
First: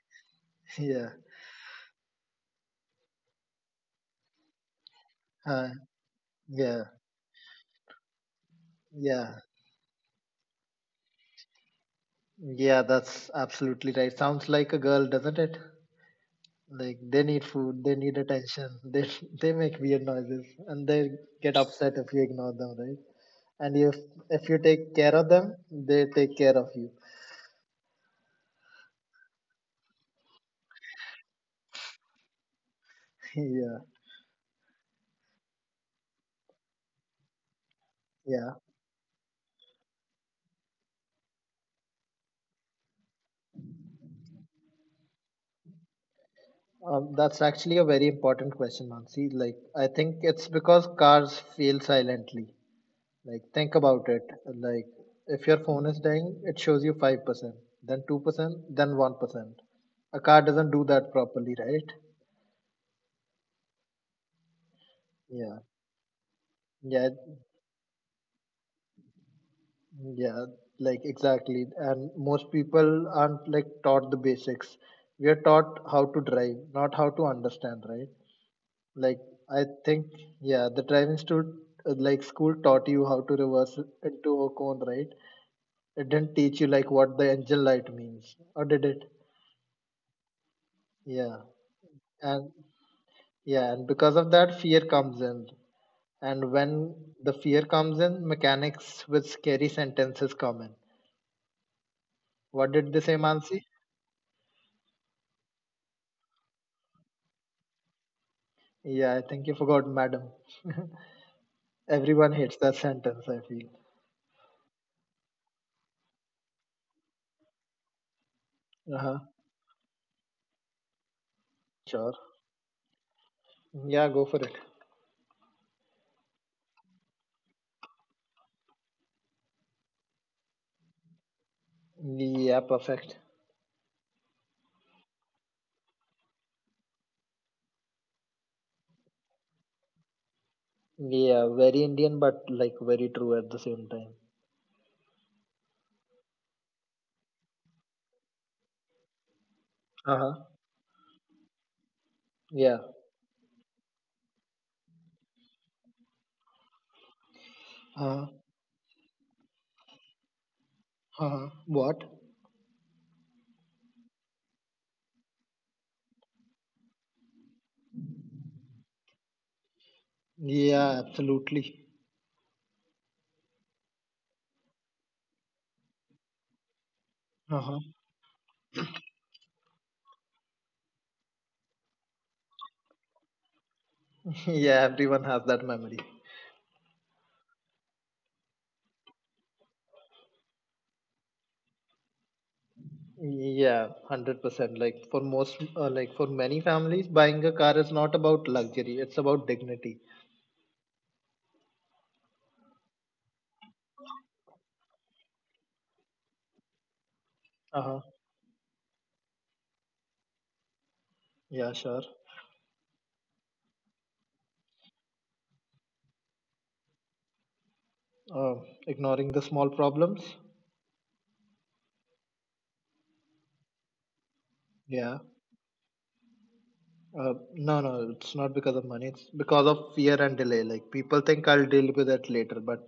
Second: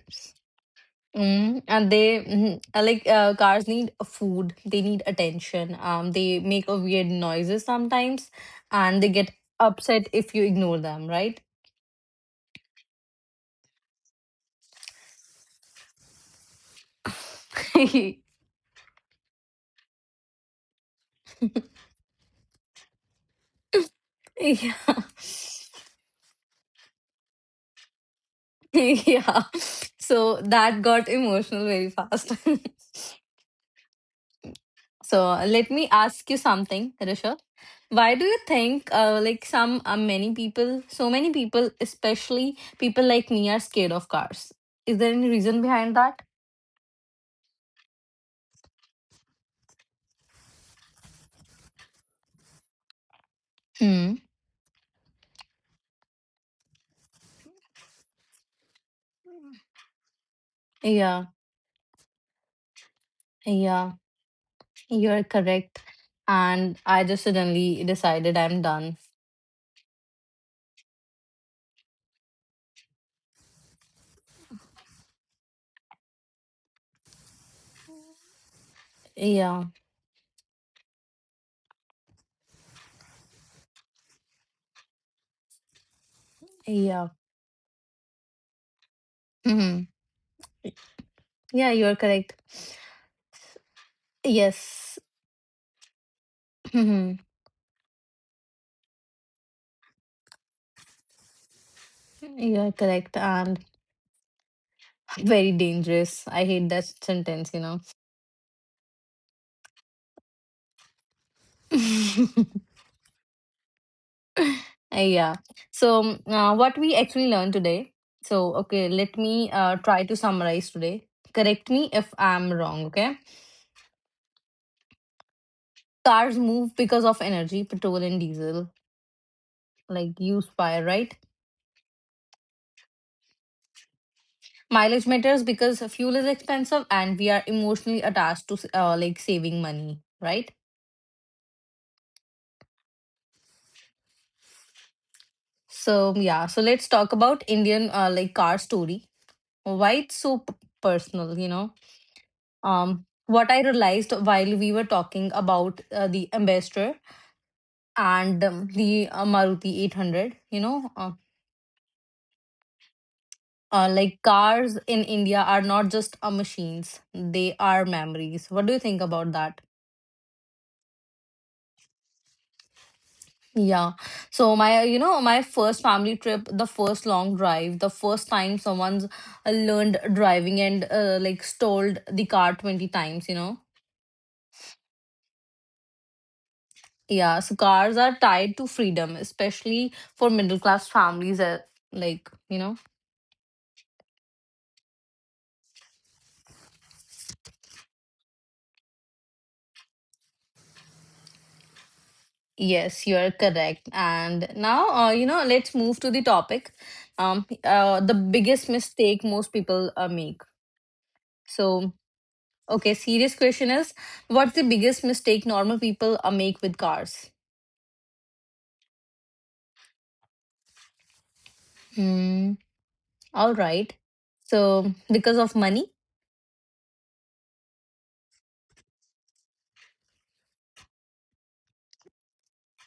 S2: yeah,
S1: Mm, and they like cars need food. They need
S2: uh,
S1: attention. They make a
S2: yeah,
S1: weird noises sometimes, and they get
S2: yeah,
S1: upset if you ignore them, right?
S2: yeah. That's absolutely right. Sounds like a girl, doesn't it? Like they need food, they need
S1: [LAUGHS]
S2: attention, [LAUGHS] they make weird noises, and they get upset if you ignore them, right? And if you
S1: Yeah,
S2: take care of them, they take care of you.
S1: [LAUGHS] yeah. So that got emotional very fast. [LAUGHS]
S2: [LAUGHS] Yeah,
S1: So let me ask you something, Rishabh. Why do you
S2: yeah.
S1: think, like some many people, so many people, especially people like me, are scared of cars? Is there any reason behind that?
S2: That's actually a very important question, Mansi. Like, I think it's because cars fail silently. Like think about
S1: Hmm.
S2: it. Like if your phone is dying, it shows you 5%, then 2%, then 1%. A car doesn't do that
S1: Yeah.
S2: properly, right?
S1: Yeah. You're
S2: Yeah,
S1: correct. And I
S2: yeah.
S1: just suddenly decided I'm done.
S2: Yeah, like exactly. And most people aren't like taught the basics. We are taught how to drive, not how to understand, right? Like I
S1: Yeah.
S2: think, yeah, the driving school, like school taught you how to reverse into a cone, right? It didn't teach you like
S1: Yeah.
S2: what the engine light means, or did it?
S1: hmm
S2: Yeah,
S1: Yeah. You're correct.
S2: and yeah, and because of that, fear
S1: Yes.
S2: comes in. And when
S1: hmm
S2: the fear comes in, mechanics with scary sentences come in.
S1: You're
S2: What did they
S1: correct.
S2: say,
S1: And
S2: Mansi?
S1: very dangerous. I hate that sentence. You
S2: Yeah, I think you forgot, madam. [LAUGHS]
S1: know.
S2: Everyone hates
S1: [LAUGHS]
S2: that sentence, I feel.
S1: Yeah. So, what we actually learned today. So, okay, let
S2: Uh-huh.
S1: me try to summarize today. Correct me if
S2: Sure.
S1: I'm wrong, okay?
S2: Yeah, go for it.
S1: Cars move because of energy, petrol and diesel, like you fire, right?
S2: Yeah, perfect.
S1: Mileage matters because fuel is expensive and we are emotionally attached to like saving money, right?
S2: Yeah, very Indian but like very true at the same time.
S1: So, yeah. So, let's talk about Indian like car story. Why it's
S2: Uh-huh.
S1: so personal, you know?
S2: Yeah.
S1: What I realized while we were talking about the ambassador
S2: Uh-huh.
S1: and the Maruti 800. You know,
S2: Uh-huh. What?
S1: like cars in India are not just machines; they are memories. What do you think about that?
S2: Yeah, absolutely.
S1: Yeah. So my, you know, my first family trip, the first long drive,
S2: Uh-huh.
S1: the first time someone's learned driving and like stalled the car 20 times, you know.
S2: [LAUGHS] Yeah, everyone has that memory.
S1: Yeah, so cars are tied to freedom, especially for middle class families, like, you know.
S2: Yeah, 100%. Like for most, like for many families, buying a car is not about luxury, it's about dignity.
S1: Yes, you are correct. And now, you know, let's move to the topic.
S2: Uh-huh.
S1: The biggest mistake most people make.
S2: Yeah,
S1: So,
S2: sure.
S1: okay, serious question is, what's the biggest mistake normal people make with cars?
S2: Uh, Ignoring the small problems.
S1: Hmm. All right. So,
S2: Yeah.
S1: because of money.
S2: No, no, it's not because of money. It's because of fear and delay. Like people think I'll deal with it later, but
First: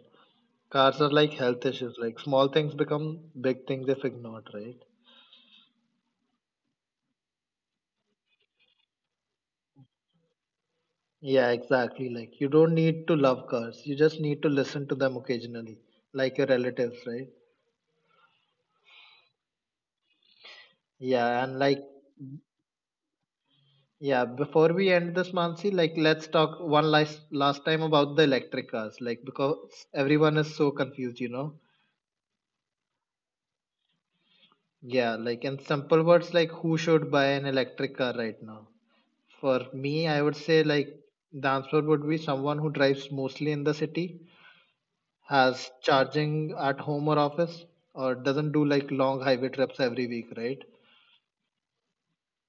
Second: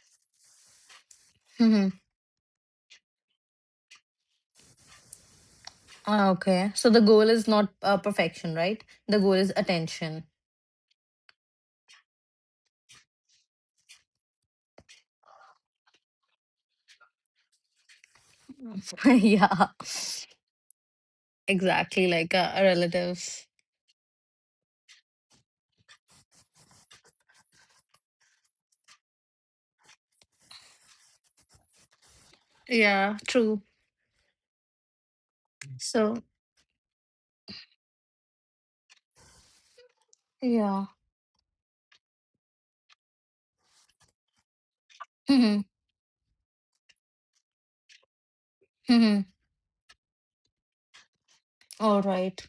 S2: cars are like health
S1: Mhm.
S2: issues. Like small things become big things if ignored, right?
S1: Ah, okay. So the goal is not perfection, right? The goal is attention.
S2: Yeah, exactly. Like you don't need to love cars. You just need to listen to them occasionally, like your relatives, right?
S1: [LAUGHS] yeah.
S2: Yeah, and like
S1: Exactly. Like a relative.
S2: yeah, before we end this, Mansi, like let's talk one last time about the electric cars, like because everyone is so confused, you know.
S1: Yeah. True.
S2: Yeah, like in simple
S1: So.
S2: words, like who should buy an electric car right now? For me, I would say
S1: Yeah.
S2: like the answer would be someone who drives mostly in the city,
S1: Mm-hmm.
S2: has charging at home or office, or doesn't do like
S1: Mm-hmm.
S2: long highway trips every week, right?
S1: All right.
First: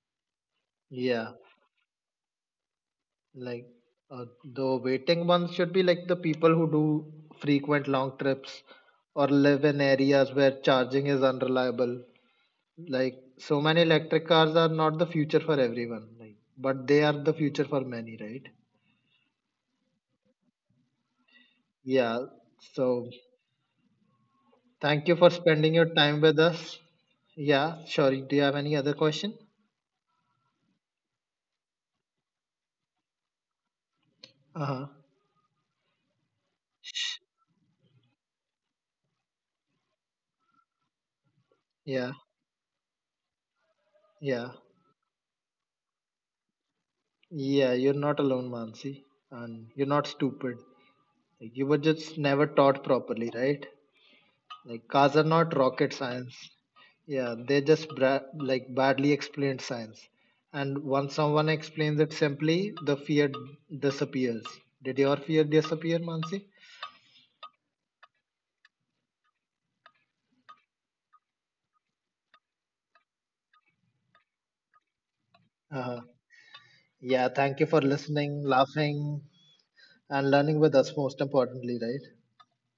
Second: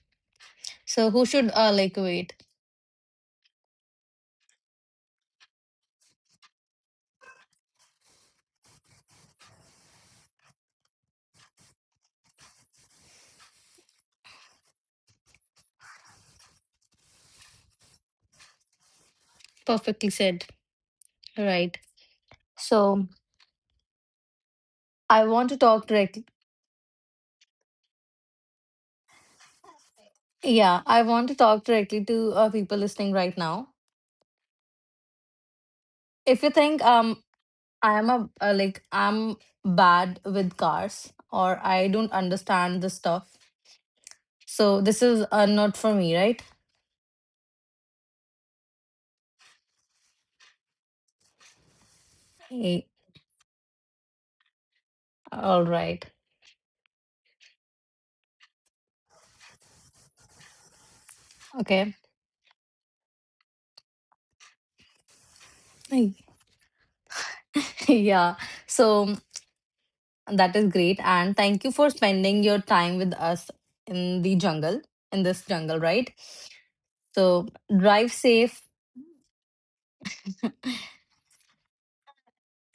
S1: So who
S2: Yeah,
S1: should like wait?
S2: like the waiting ones should be like the people who do frequent long trips or live in areas where charging is unreliable. Like so many electric cars are not the future for everyone, like, but they are the future for many, right?
S1: Perfectly said. Right.
S2: Yeah.
S1: So
S2: So thank you
S1: I
S2: for
S1: want to
S2: spending
S1: talk
S2: your time
S1: directly.
S2: with us. Yeah, sure. Do you have any other question?
S1: Yeah, I want to talk directly to people listening right now.
S2: Uh-huh.
S1: If you think I am a I'm bad with cars or I don't
S2: Yeah,
S1: understand this stuff,
S2: yeah.
S1: so this is not for me, right?
S2: Yeah, you're not alone, Mansi. And you're not stupid. Like, you were just never taught
S1: Eh,
S2: properly, right? Like cars are not
S1: All
S2: rocket
S1: right.
S2: science. Yeah, they just like badly explained science. And once someone
S1: Okay.
S2: explains it simply, the fear disappears. Did your fear disappear,
S1: [LAUGHS]
S2: Mansi?
S1: yeah. So that is great, and thank you for spending your time with us in the jungle in this jungle,
S2: Uh,
S1: right?
S2: yeah,
S1: So
S2: thank you for
S1: drive
S2: listening,
S1: safe.
S2: laughing, and learning with us, most importantly, right?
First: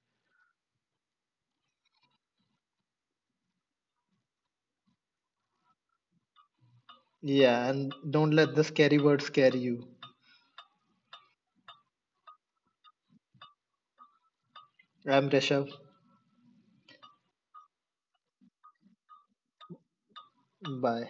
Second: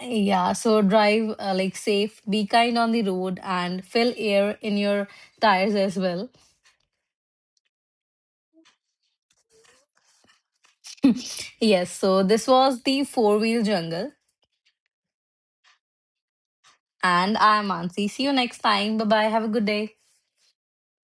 S1: Yeah, so drive like safe, be kind on the road and fill air in your tires as well.
S2: Yeah, and don't let the scary words scare you.
S1: [LAUGHS] yes, so this was the four-wheel jungle
S2: I'm Rishabh.
S1: and I'm Ansi. See you next time. Bye bye. Have a good day.
S2: Bye.